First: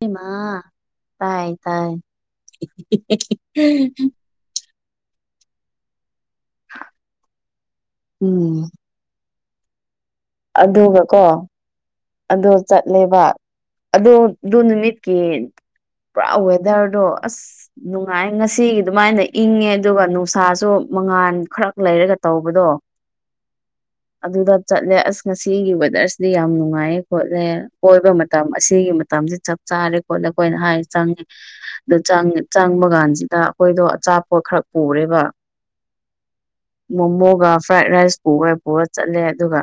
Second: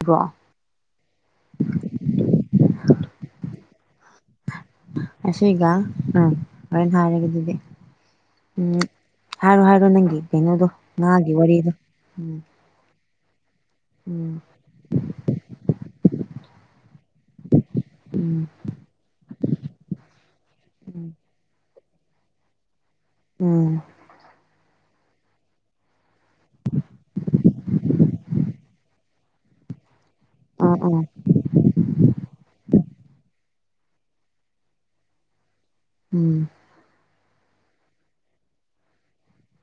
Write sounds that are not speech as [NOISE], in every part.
ꯑꯦꯝꯃꯥ bro ꯇꯥꯏ ꯇꯥꯏ ꯑꯁꯤꯒꯥ ꯎꯝ ꯍꯣꯔꯦꯟ ꯍꯥꯏꯔꯒꯦ ꯑꯗꯨꯗꯤ ꯎꯝ ꯍꯥꯏꯔꯣ ꯍꯥꯏꯔꯣ ꯅꯪꯒꯤꯀꯩꯅꯣꯗꯣ ꯉꯥꯒꯤ ꯋꯥꯔꯤꯗꯣ ꯎꯝ ꯑꯗꯣ ꯆꯠꯂꯦꯕ ꯑꯗꯣ ꯎꯝ ꯑꯗꯨ ꯅꯨꯃꯤꯠ ꯀꯦꯟ ꯄꯨꯔꯥ ꯋꯦꯗꯔꯗꯣ ꯑꯁ ꯅꯨꯡꯉꯥꯏ ꯎꯝ ꯉꯁꯤꯒꯤ ꯑꯗꯨꯃꯥꯏ ꯏꯪꯉꯦ ꯑꯗꯨꯒꯥ ꯅꯨꯡꯁꯥꯁꯨ ꯃꯉꯥꯜ ꯈꯔ ꯂꯩꯔꯒꯥ ꯇꯧꯕꯗꯣ ꯎꯝ ꯑꯗꯨꯗꯥ ꯆꯠꯂꯦ ꯑꯁ ꯉꯁꯤꯒꯤ ꯋꯦꯗꯔꯁꯤꯗꯤ ꯌꯥꯝ ꯅꯨꯡꯉꯥꯏ ꯅꯨꯡꯉꯥꯏꯌꯦ ꯈꯣꯠꯂꯦ ꯀꯣꯏꯕ ꯃꯇꯝ ꯑꯁꯤꯒꯤ ꯃꯇꯝꯁꯤ ꯆꯞ ꯆꯥꯔꯦ ꯈꯣꯠꯂꯦ ꯑꯩꯈꯣꯏꯅ ꯑꯥ ꯍꯥꯏ ꯑꯥ ꯆꯪꯉꯦ ꯑꯗꯨ ꯆꯪ ꯆꯪꯕ ꯀꯥꯟꯁꯤꯗꯥ ꯑꯩꯈꯣꯏꯗꯣ ꯑꯆꯥꯄꯣ ꯈꯔ ꯄꯨꯔꯦꯕ ꯎꯝ ꯃꯣꯃꯣꯒꯥ ꯐ꯭ꯔꯥꯏꯠ ꯔꯥꯏꯁꯄꯨꯕ ꯄꯨꯔ ꯆꯠꯂꯦ ꯑꯗꯨꯒꯥ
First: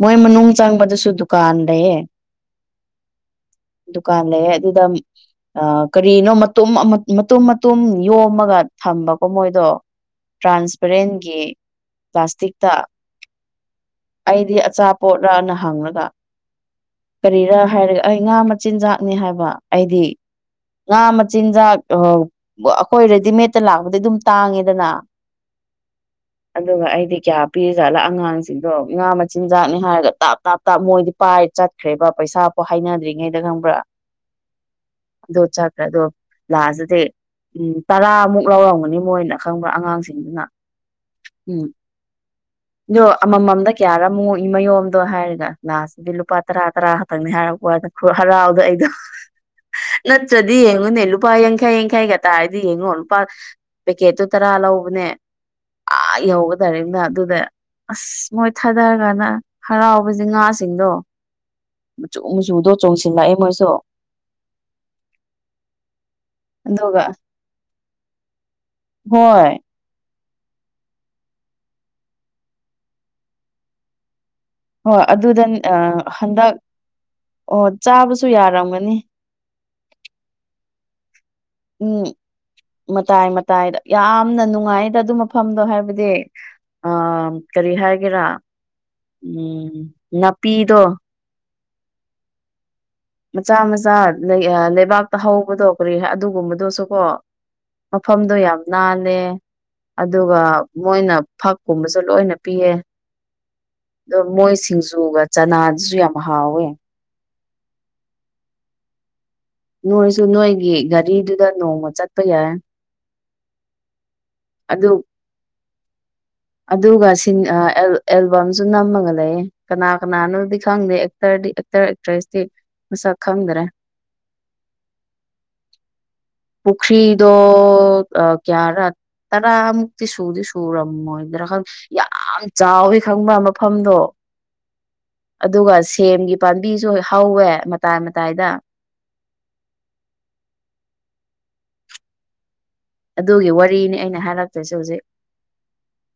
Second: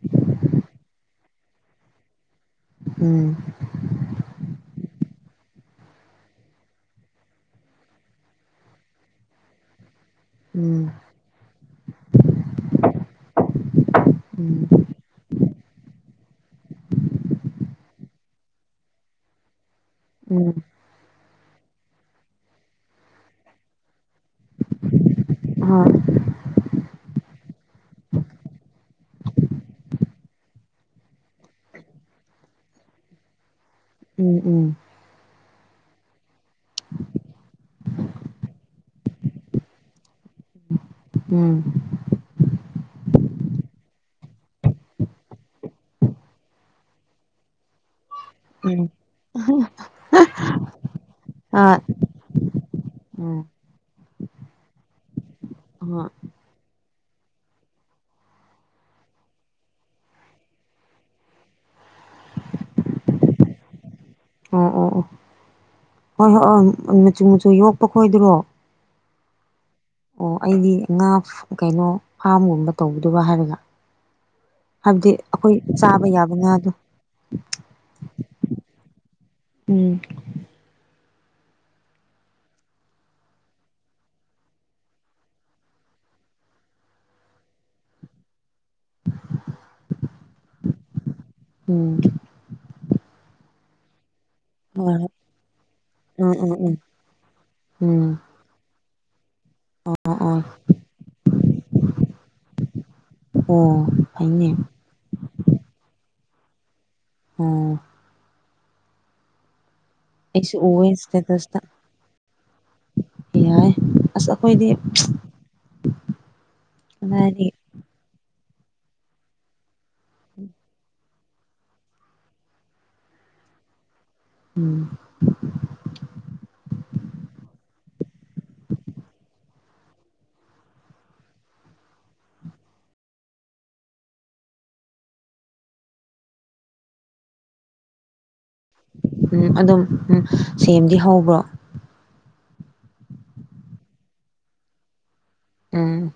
ꯃꯣꯏ ꯃꯅꯨꯡ ꯆꯪꯕꯗꯥꯁꯨ ꯀꯥꯟ ꯂꯩꯌꯦ ꯎꯝ ꯗꯨꯀꯥꯟ ꯂꯩꯌꯦ ꯑꯗꯨꯗꯥ ꯑꯥ ꯀꯔꯤꯅꯣ ꯃꯇꯨꯝ ꯃꯇꯨꯝ ꯃꯇꯨꯝ ꯌꯣꯝꯃꯒꯥ ꯊꯝꯕꯀꯣ ꯃꯣꯏꯗꯣ [INAUDIBLE] ꯇ꯭ꯔꯥꯟꯁꯄꯔꯦꯟꯒꯤ ꯄ꯭ꯂꯥꯁꯇꯤꯛꯇꯥ ꯑꯩꯗꯤ ꯎꯝ ꯑꯆꯥ ꯑꯆꯥꯄꯣꯠꯔꯅ ꯍꯪꯂꯉꯒꯥ ꯀꯔꯤꯔꯥ ꯍꯥꯏꯔꯒꯥ ꯑꯩ ꯉꯥ ꯃꯆꯤꯟꯖꯥꯛꯅꯤ ꯍꯥꯏꯕ ꯑꯩꯗꯤ ꯎꯝ ꯎꯝ ꯉꯥ ꯃꯆꯤꯟꯖꯥꯛ ꯑꯩꯈꯣꯏ ꯔꯦꯗꯤꯃꯦꯗꯠꯇꯥ ꯂꯥꯛꯄꯗꯤ ꯑꯗꯨꯝ ꯇꯥꯡꯉꯦꯗꯅ ꯍꯣꯏ ꯑꯗꯨꯒꯥ ꯑꯩꯗꯤ ꯀꯌꯥ ꯄꯤꯔꯤꯖꯥꯠꯂꯥ ꯑꯉꯥꯡꯁꯤꯡꯗꯣ ꯉꯥ ꯃꯆꯤꯟꯖꯥꯛꯅꯤ ꯍꯥꯏꯔꯒꯥ ꯇꯥꯞ ꯇꯥꯞ ꯇꯥꯞ ꯃꯣꯏꯗꯤ ꯄꯥꯏ ꯆꯠ ꯈꯈ꯭ꯔꯦꯕ ꯄꯩꯁꯥ ꯄꯥꯎ ꯍꯥꯏꯅꯗ꯭ꯔꯤꯉꯩꯗ ꯈꯪꯕ꯭ꯔꯥ ꯎꯝ ꯎꯝ ꯑꯗꯨ ꯆꯠꯈ꯭ꯔꯦ ꯑꯗꯣ ꯂꯥꯁ ꯇꯗꯤ ꯎꯝ ꯇꯔꯥꯃꯨꯛ ꯂꯧꯎꯔꯝꯒꯅꯤ ꯃꯣꯏꯅ ꯑꯈꯪꯕ ꯑꯉꯥꯡꯁꯤꯡꯗꯨꯅ ꯎꯝ [UNINTELLIGIBLE] ꯑꯗꯣ ꯑꯃꯃꯝꯗ ꯀꯌꯥꯔ ꯑꯃꯨꯛꯏ ꯃꯌꯣꯝꯗꯣ ꯍꯥꯏꯔꯒ ꯂꯥꯁꯇꯗꯤ ꯂꯨꯄꯥ ꯇꯔꯥ ꯇꯔꯥ ꯈꯛꯇꯪꯅꯤ ꯍꯥꯏꯔꯛꯄ ꯈꯨꯍꯥꯔꯥꯎꯗꯣ ꯍꯣꯏ ꯎꯝ ꯍꯣꯏ ꯑꯩꯗꯣ ꯅꯠꯇ꯭ꯔꯗꯤ ꯌꯦꯡꯉꯨꯅꯦ ꯂꯨꯄꯥ ꯑꯣ ꯌꯥꯡꯈꯩ ꯌꯥꯡꯈꯩꯒ ꯇꯔꯗꯤ ꯌꯦꯡꯉꯣ ꯂꯨꯄꯥ ꯄꯦꯀꯦꯠꯇꯨ ꯇꯔꯥ ꯂꯧꯕꯅꯦ ꯑꯥ ꯌꯧꯒ ꯊꯥꯗꯔꯤꯝꯅ ꯑꯗꯨꯗꯥ ꯑꯁ ꯃꯣꯏ ꯊꯥꯗꯔꯀꯥꯟꯗꯥ ꯍꯔꯥꯎꯕꯁꯦ ꯉꯥꯁꯤꯡꯗꯣ ꯃꯆꯨ ꯃꯆꯨꯗꯣ ꯆꯣꯡꯁꯤꯜꯂꯛꯑꯦ ꯃꯣꯏꯁꯨ ꯑꯥꯝ ꯑꯥꯝ ꯍꯣꯏ ꯍꯣꯏ ꯑꯣ ꯑꯗꯨꯒ ꯃꯆꯨ ꯃꯆꯨ ꯌꯣꯛꯄ ꯈꯣꯏꯗꯔꯣ ꯍꯣꯏ ꯑꯣ ꯑꯩꯗꯤ ꯉꯥ ꯀꯩꯅꯣ ꯐꯥꯝꯒꯨꯝꯕ ꯇꯧꯕꯗꯨꯔꯥ ꯍꯥꯏꯔꯒꯥ ꯍꯣꯏ ꯍꯥꯏꯕꯗꯤ ꯑꯗꯨꯗ ꯑꯩꯈꯣꯏ ꯆꯥꯕ ꯌꯥꯕ ꯉꯥ ꯍꯟꯗꯛ ꯗꯣ ꯑꯣ ꯆꯥꯕꯁꯨ ꯌꯥꯔꯝꯒꯅꯤ ꯎꯝ ꯎꯝ ꯃꯇꯥꯏ ꯃꯇꯥꯏꯗ ꯌꯥꯝꯅ ꯅꯨꯡꯉꯥꯏꯗ ꯑꯗꯨ ꯃꯐꯝꯗꯣ ꯍꯥꯏꯕꯗꯤ ꯑ ꯀꯔꯤ ꯍꯥꯏꯒꯦꯔꯥ ꯑꯥ ꯅꯥꯄꯤꯗꯣ ꯑꯝ ꯃꯆꯥ ꯃꯆꯥꯥ ꯍꯣꯏ ꯍꯣꯏ ꯂꯩꯕꯥꯛꯇ ꯍꯧꯕꯗꯣ ꯀꯔꯤ ꯎꯝ ꯎꯝ ꯎꯝ ꯑꯗꯨꯒꯨꯝꯕꯗꯨꯁꯨ ꯀꯣ ꯎꯝ ꯃꯐꯝꯗꯣ ꯌꯥꯝ ꯅꯥꯜꯂꯦ ꯑꯣ ꯑꯗꯨꯒ ꯑꯣ ꯃꯣꯏꯅ ꯐꯛꯀꯨꯝꯕꯁꯨ ꯂꯣꯏꯅ ꯄꯤꯌꯦ ꯑꯣ ꯐꯩꯅꯦ ꯑꯗꯨꯒ ꯆꯅꯥꯁꯨ ꯌꯥꯝ ꯍꯥꯎꯋꯦ ꯎꯝ ꯅꯣꯏꯁꯨ ꯑꯩꯁꯨ ꯅꯣꯏꯒꯤ ꯎꯋꯦ ꯒꯥꯔꯤꯗꯨꯗ ꯏꯁꯇꯦꯇꯁꯇ ꯅꯣꯡꯃ ꯆꯠꯄ ꯌꯥꯏ ꯌꯥꯏ ꯑꯁ ꯑꯩꯈꯣꯏꯗꯤ ꯑꯗꯨ ꯑꯗꯨꯒ ꯁꯤ ꯀꯗꯥꯏꯗꯒꯤ ꯑꯦꯜꯕꯥꯝꯁꯨ ꯅꯝꯃꯒ ꯂꯩꯌꯦ ꯀꯅꯥ ꯀꯅꯥꯅꯣꯗꯤ ꯈꯪꯗꯦ ꯑꯦꯛꯇꯔꯗꯤ ꯑꯦꯛꯇꯔ ꯑꯦꯛꯇ꯭ꯔꯦꯁꯇꯤ ꯃꯁꯛ ꯈꯪꯗ꯭ꯔꯦ ꯎꯝ ꯄꯨꯈꯔꯤꯗꯣ ꯀꯌꯥꯔꯥ ꯇꯥꯔꯥ ꯃꯨꯛꯇꯤ ꯁꯨꯗꯤ ꯁꯨꯔꯝꯃꯣꯢꯗ꯭ꯔ ꯈꯪꯗꯦ ꯌꯥꯝ ꯆꯥꯎꯋꯤ ꯈꯪꯕ꯭ꯔ ꯃꯐꯝꯗꯣ ꯑꯗꯨꯒ ꯁꯦꯝꯒꯤ ꯄꯥꯝꯕꯤꯁꯨ ꯍꯍꯧꯋꯦ ꯃꯇꯥꯏ ꯃꯇꯥꯏꯗ ꯎꯝ ꯑꯗꯨꯝ ꯎꯝ ꯁꯦꯝꯗꯤ ꯍꯧꯕ꯭ꯔꯣ ꯑꯗꯨꯒꯤ ꯋꯥꯔꯤꯅꯤ ꯑꯩꯅ ꯍꯥꯏꯔꯛꯇꯣꯏꯁꯦ ꯍꯧꯖꯤꯛ ꯎꯝ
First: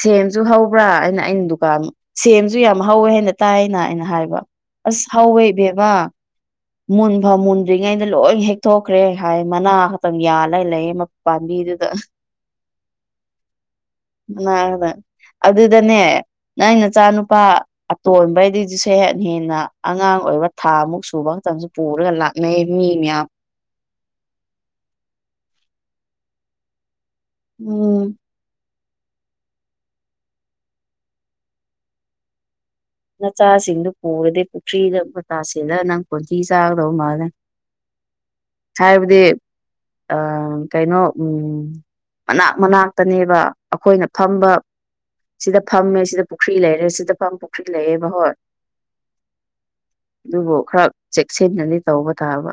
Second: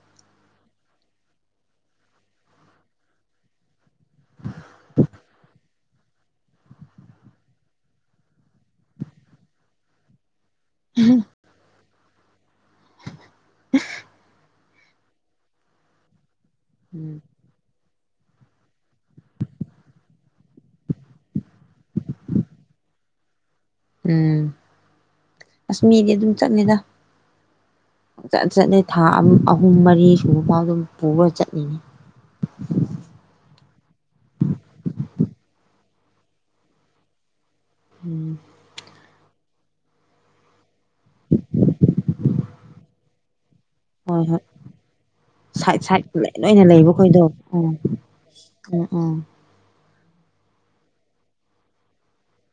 ꯁꯦꯝꯁꯨ ꯍꯧꯕ꯭ꯔꯥ ꯑꯩꯅ ꯑꯩꯅ ꯗꯨꯀꯥꯟ ꯁꯦꯝꯁꯨ ꯌꯥꯝ ꯍꯧꯋꯦ ꯍꯥꯏꯅ ꯇꯥꯏꯅ ꯑꯩꯅ ꯍꯥꯏꯕ ꯑꯁ ꯍꯥꯎꯋꯦ ꯏꯕꯦꯝꯃ ꯃꯨꯟꯐꯝ ꯃꯨꯟꯗ꯭ꯔꯤꯉꯩꯗ ꯂꯣꯏ ꯍꯦꯛꯊꯣꯛꯈ꯭ꯔꯦ ꯍꯥꯏ ꯃꯅꯥ ꯈꯛꯇꯪ ꯌꯥꯜꯂꯦ ꯂꯩꯌꯦꯃ ꯄꯥꯝꯕꯤꯗꯨꯗ ꯃꯅ ꯉꯥꯛꯇ ꯑꯗꯨꯗꯅꯦ ꯅꯪ ꯎꯝ ꯅꯆꯥꯅꯨꯄꯥ ꯑꯇꯣꯟꯕꯩꯗꯤ ꯁꯦꯠ ꯍꯦꯟꯅ ꯑꯉꯥꯡ ꯑꯣꯏꯕ ꯊꯥꯃꯨꯛ ꯁꯨꯕ ꯃꯇꯝꯁꯨ ꯄꯨꯔꯒ ꯂꯥꯛꯅꯩ ꯃꯤ ꯃꯌꯥꯝ ꯎꯝ ꯑꯁ ꯃꯤꯗꯤ ꯑꯗꯨꯝ ꯆꯠꯂꯤꯗ ꯎꯝ ꯆꯠ ꯆꯠꯂꯤ ꯊꯥ ꯑꯍꯨꯝ ꯃꯔꯤ ꯁꯨꯕ ꯐꯥꯎ ꯑꯗꯨꯝ ꯄꯨꯔꯒ ꯆꯠꯂꯤ ꯅꯆꯥꯁꯤꯡꯗꯨ ꯄꯨꯔꯗꯤ ꯄꯨꯈ꯭ꯔꯤꯗ ꯑꯃꯨ ꯇꯥꯁꯤꯜꯂ ꯅꯪ ꯀꯣꯟꯊꯤ ꯆꯥꯒꯗꯧ ꯃꯥꯜꯂꯦ ꯎꯝ ꯍꯥꯏꯕꯗꯤ ꯑ ꯀꯩꯅꯣ ꯃꯅꯥꯛ ꯃꯅꯥ ꯇꯅꯦꯕ ꯑꯩꯈꯣꯏꯅ ꯍꯣꯏ ꯍꯣꯏ ꯐꯝꯕ ꯁꯤꯗ ꯁꯥꯏꯠ ꯐꯝꯃꯦ ꯁꯥꯏꯠ ꯁꯤꯗ ꯄꯨꯈ꯭ꯔꯤ ꯂꯣꯏꯅ ꯂꯩꯔꯦ ꯁꯤꯗ ꯂꯩꯕꯈꯣꯏꯗꯣ ꯐ ꯕꯤꯠꯪꯥ ꯎꯝ ꯂꯩꯌꯦꯕ ꯍꯣꯏ ꯎꯝ ꯎꯝ ꯑꯗꯨꯕꯨ ꯈꯔ ꯆꯦꯛꯁꯤꯟꯅꯗꯤ ꯇꯧꯕ ꯇꯥꯕ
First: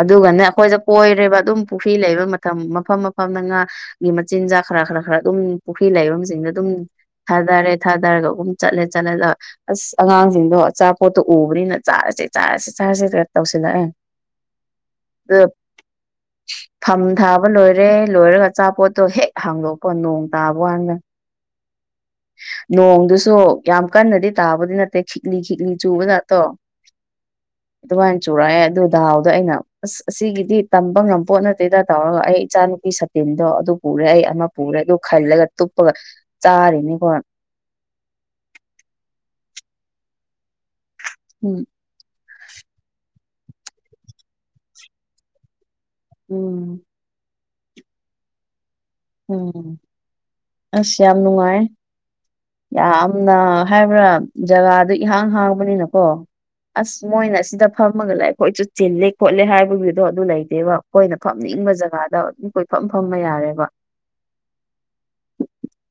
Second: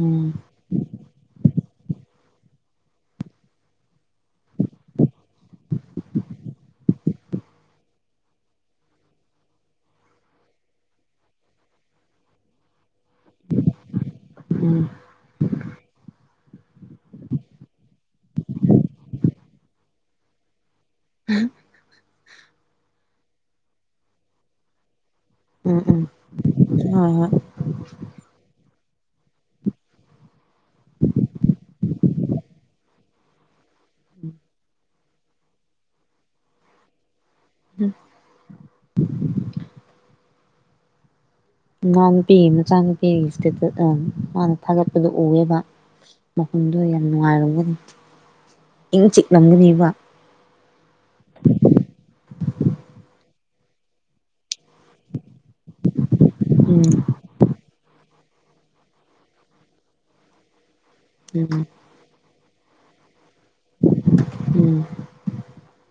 ꯑꯗꯨꯒꯅꯦ ꯑꯩꯈꯣꯏꯗ ꯀꯣꯏꯔꯦꯕ ꯑꯗꯨꯝ ꯄꯨꯈ꯭ꯔꯤ ꯂꯩꯕ ꯃꯇꯝ ꯃꯐꯝ ꯃꯐꯝꯗ ꯉꯥ ꯒꯤ ꯃꯆꯤꯟꯖꯥꯛ ꯈꯔ ꯈꯔ ꯈꯔ ꯑꯗꯨꯝ ꯄꯨꯈ꯭ꯔꯤ ꯂꯥꯏꯕꯝꯁꯤꯡꯗ ꯑꯗꯨꯝ꯫ ꯊꯥꯗꯔꯦ ꯊꯥꯗꯔꯒꯨꯝ ꯆꯠꯂꯦ꯫ ꯆꯠꯂꯦꯗꯣ ꯑꯁ ꯑꯉꯥꯡꯁꯤꯡꯗꯣ ꯑꯆꯥꯄꯣꯠꯇꯣ ꯎꯕꯅꯤꯅ ꯆꯥꯔꯁꯦ ꯆꯥꯔꯁꯦ ꯆꯥꯔꯁꯦ꯫ ꯇꯧꯁꯤꯜꯂꯛꯌꯦ ꯎꯝ ꯎꯝ ꯐꯝ ꯊꯥꯕ ꯂꯣꯏꯔꯦ ꯂꯣꯏꯔꯒ ꯑꯆꯥꯄꯣꯠꯇꯣ ꯍꯦꯛ ꯍꯥꯡꯗꯣꯛꯄ ꯅꯣꯡ ꯇꯥꯕ ꯋꯥꯥꯟꯗ ꯎꯝ ꯅꯣꯡꯗꯨꯁꯨ ꯌꯥꯝ ꯀꯟꯅꯗꯤ ꯇꯥꯕꯗꯤ ꯅꯠꯇꯦ ꯈꯤꯛꯂꯤ ꯈꯤꯛꯂꯤ ꯎꯝ ꯎꯝ ꯆꯨꯕ ꯖꯠꯇꯣ ꯍꯣꯏ ꯍꯣꯏ ꯑꯗꯨꯃꯥꯏꯅ ꯆꯨꯔꯛꯑꯦ ꯑꯗꯨ ꯗꯥꯎꯗꯣ ꯑꯩꯅ ꯑꯁ ꯑꯁꯤꯒꯤꯗꯤ ꯇꯝꯕ ꯉꯝꯕ ꯄꯣꯠ ꯅꯠꯇꯦꯗ ꯇꯧꯔꯒ ꯑꯩ ꯏꯆꯥꯅꯨꯄꯤ ꯁꯥꯇꯤꯟꯗꯣ ꯑꯗꯨ ꯄꯨꯔꯦ ꯑꯩ ꯑꯃ ꯄꯨꯔꯦ ꯑꯗꯨ ꯈꯜꯂꯒ ꯇꯨꯞꯄꯒ ꯆꯥꯔꯤꯅꯤꯀꯣ꯫ ꯎꯝ꯫ ꯎꯝ꯫ ꯏꯅꯥ ꯅꯨꯨꯄꯤꯒꯤ ꯃꯆꯥ ꯅꯨꯨꯄꯤꯒꯤ ꯏꯁꯇꯦ ꯃꯥꯅ ꯊꯥꯒꯠꯄꯗꯣ ꯎꯑꯦꯕ꯫ ꯃꯐꯝꯗꯣ ꯎꯝ ꯌꯥꯝ ꯅꯨꯡꯉꯥꯏꯔꯝꯒꯅꯤ꯫ ꯏꯪ ꯎꯝ꯫ ꯆꯤꯛꯂꯝꯒꯅꯦꯕ ꯑꯁ ꯌꯥꯝ ꯅꯨꯡꯉꯥꯏ ꯌꯥꯝꯅ ꯍꯥꯏꯕ꯭ꯔꯥ꯫ ꯖꯒꯥꯗꯨ ꯏꯍꯥꯡ ꯍꯥꯡꯕꯅꯤꯅꯀꯣ ꯎꯝ ꯑꯁ ꯃꯣꯏꯅ ꯁꯤꯗ ꯐꯝꯃꯒ ꯂꯩ ꯑꯩꯈꯣꯏꯁꯨ ꯆꯤꯜꯂꯦ ꯈꯣꯠꯂꯦ ꯍꯥꯏꯕꯒꯤꯗꯣ ꯑꯗꯨ ꯂꯩꯇꯦꯕ ꯑꯩꯈꯣꯏꯅ ꯎꯝ ꯐꯝꯅꯤꯡꯕ ꯖꯒꯥꯗ ꯑꯗꯨ ꯐꯝ ꯐꯝꯕ ꯌꯥꯔꯦꯕ꯫ ꯎꯝ꯫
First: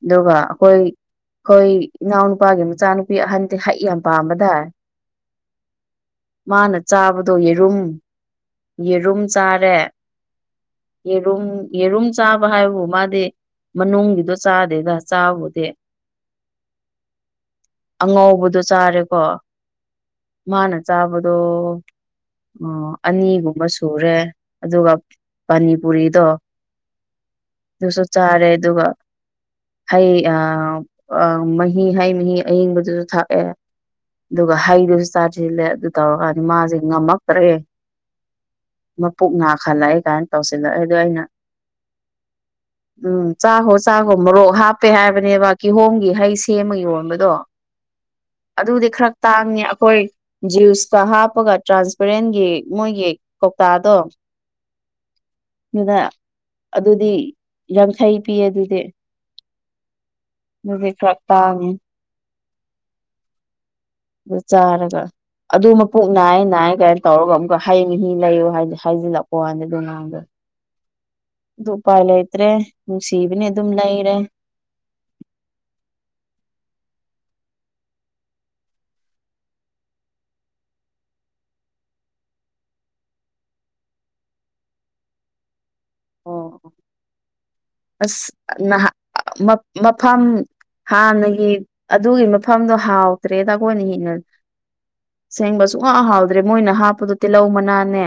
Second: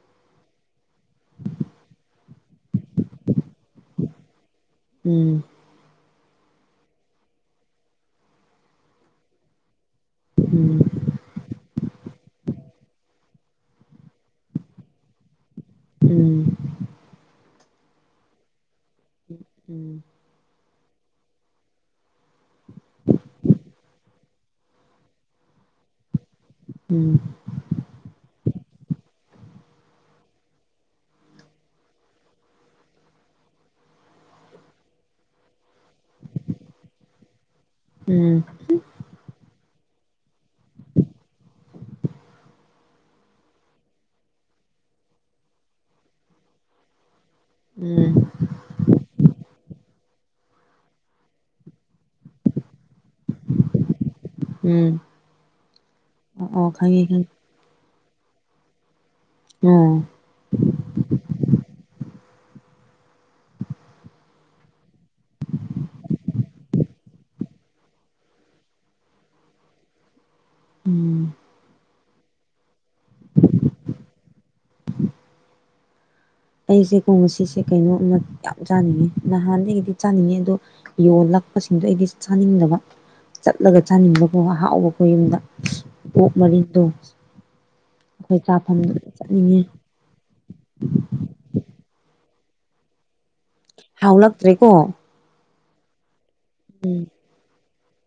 ꯗꯨꯒ ꯑꯩꯈꯣꯏ ꯑꯩꯈꯣꯏ ꯏꯅꯥꯎꯅꯨꯄꯥꯒꯤ ꯃꯆꯥꯅꯨꯄꯤ ꯑꯍꯟꯗꯤ ꯍꯩ ꯌꯥꯝ ꯄꯥꯝꯕꯗꯥꯏ꯫ ꯎꯝ꯫ ꯃꯥꯅ ꯆꯥꯕꯗꯣ ꯌꯦꯔꯨꯝ ꯌꯦꯔꯨꯝ ꯆꯥꯔꯦ꯫ ꯎꯝ꯫ ꯌꯦꯔꯨꯝ ꯌꯦꯔꯨꯝ ꯆꯥꯕ ꯍꯥꯏꯕꯕꯨ ꯃꯥꯗꯤ ꯃꯅꯨꯡꯒꯤꯗꯣ ꯆꯥꯗꯦꯗ ꯆꯥꯕꯨꯗꯤ꯫ ꯎꯝ꯫ ꯑꯉꯧꯕꯗꯣ ꯆꯥꯔꯦꯀꯣ꯫ ꯎꯝ ꯃꯥꯅ ꯆꯥꯕꯗꯣ꯫ ꯑꯣ ꯑꯅꯤꯒꯨꯝꯕ ꯁꯨꯔꯦ ꯑꯗꯨꯒ ꯄꯅꯤꯄꯨꯔꯤꯗꯣ꯫ ꯎꯝ꯫ ꯑꯗꯨꯁꯨ ꯆꯥꯔꯦ ꯑꯗꯨꯒ꯫ ꯍꯩ ꯑ ꯃꯍꯤ ꯍꯩ ꯃꯍꯤ ꯑꯌꯤꯡꯕꯗꯨꯁꯨ ꯊꯥꯛꯑꯦ꯫ ꯑꯗꯨꯒ ꯍꯩꯗꯨꯁꯨ ꯆꯥꯁꯤꯜꯂꯦ ꯑꯗꯨ ꯇꯧꯔꯀꯥꯟꯁꯤ ꯃꯥꯁꯦ ꯉꯝꯃꯛꯇ꯭ꯔꯦ꯫ ꯎꯝ꯫ ꯃꯄꯨꯛ ꯅꯥꯈꯜꯂꯛꯑꯦ ꯀꯥꯏꯅ ꯇꯧꯁꯤꯜꯂꯛꯏꯗꯣ ꯑꯩꯅ꯫ ꯎꯝ ꯆꯥꯛꯒꯣ ꯆꯥꯛꯒꯣ ꯃꯣꯔꯣꯛ ꯍꯥꯞꯄꯦ ꯍꯥꯏꯕꯅꯦꯕ ꯀꯤꯍꯣꯝꯒꯤ ꯍꯩ ꯁꯦꯝꯃ ꯌꯣꯟꯕꯗꯣ꯫ ꯎꯝ꫰꫰ ꯑꯗꯨꯗꯤ ꯈꯔ ꯇꯥꯡꯉꯦ ꯑꯩꯈꯣꯏ꯫ ꯖꯨꯁꯀ ꯍꯥꯞꯄꯒ ꯇ꯭ꯔꯥꯟꯁꯄꯔꯦꯟꯒꯤ ꯃꯣꯏꯒꯤ ꯀꯧꯇꯥꯗꯣ꯫ ꯎꯝ ꯑꯗꯨꯗ ꯑꯣ ꯑꯣ ꯈꯪꯉꯦ ꯑꯗꯨꯗꯤ ꯈꯪꯉꯦ ꯌꯥꯡꯈꯩ ꯄꯤꯌꯦ ꯑꯗꯨꯗꯤ꯫ ꯎꯝ꯫ ꯗꯨꯗꯤ ꯈꯔ ꯇꯥꯡꯉꯤ꯫ ꯆꯔꯒ꯫ ꯑꯗꯨ ꯃꯄꯨꯛ ꯅꯥꯏꯌꯦ ꯅꯥꯏꯌꯦ ꯀꯥꯏꯅ ꯇꯧꯔꯒ ꯑꯃꯨꯛꯀ ꯍꯩ ꯃꯍꯤ ꯂꯩꯌꯨ ꯍꯥꯏ ꯍꯥꯏꯖꯤꯜꯂꯛꯄꯋꯥꯅꯦ ꯑꯗꯨ ꯉꯥꯡ ꯗꯣ꯫ ꯎꯝ꯫ ꯑꯗꯨ ꯎꯄꯥꯏ ꯂꯩꯇ꯭ꯔꯦ ꯅꯨꯡꯁꯤꯕꯅꯦ ꯑꯗꯨꯝ ꯂꯩꯔꯦ꯫ ꯑꯩꯁꯦꯀꯣ ꯉꯁꯤꯁꯦ ꯀꯩꯅꯣꯃ ꯌꯥꯝ ꯆꯥꯅꯤꯡꯉꯦ ꯅꯍꯥꯟꯗꯒꯤꯗꯤ ꯆꯥꯅꯤꯡꯉꯦ ꯑꯗꯣ꯫ ꯌꯣꯜꯂꯛꯄꯁꯤꯡꯗꯣ ꯑꯩꯗꯤ ꯆꯥꯅꯤꯡꯗꯕ꯫ ꯆꯠꯂꯒ ꯆꯥꯅꯤꯡꯕꯀꯣ ꯑꯍꯥꯎꯕꯀꯣ ꯌꯨꯝꯗ ꯑꯣꯛ ꯑꯣ ꯃꯔꯤꯗꯣ꯫ ꯑꯁ ꯅꯍ ꯃꯞ ꯆꯠꯅꯤꯡꯉꯦ ꯃꯞ꯫ ꯃꯐꯝ ꯍꯥꯟꯅꯒꯤ ꯑꯗꯨꯒꯤ ꯃꯐꯝꯗꯣ ꯍꯥꯎ꯫ ꯇꯔꯦꯗ ꯀꯣꯅꯤ ꯏꯅ꯫ ꯍꯥꯎꯂꯛꯇ꯭ꯔꯦꯀꯣ ꯁꯦꯡꯕ ꯁꯨꯡꯍꯥꯎ ꯍꯥꯎꯗ꯭ꯔꯦ ꯃꯣꯏꯅ ꯎꯝ ꯍꯥꯞꯄꯗꯣ ꯇꯤꯜꯍꯧ ꯃꯅꯥꯅꯦ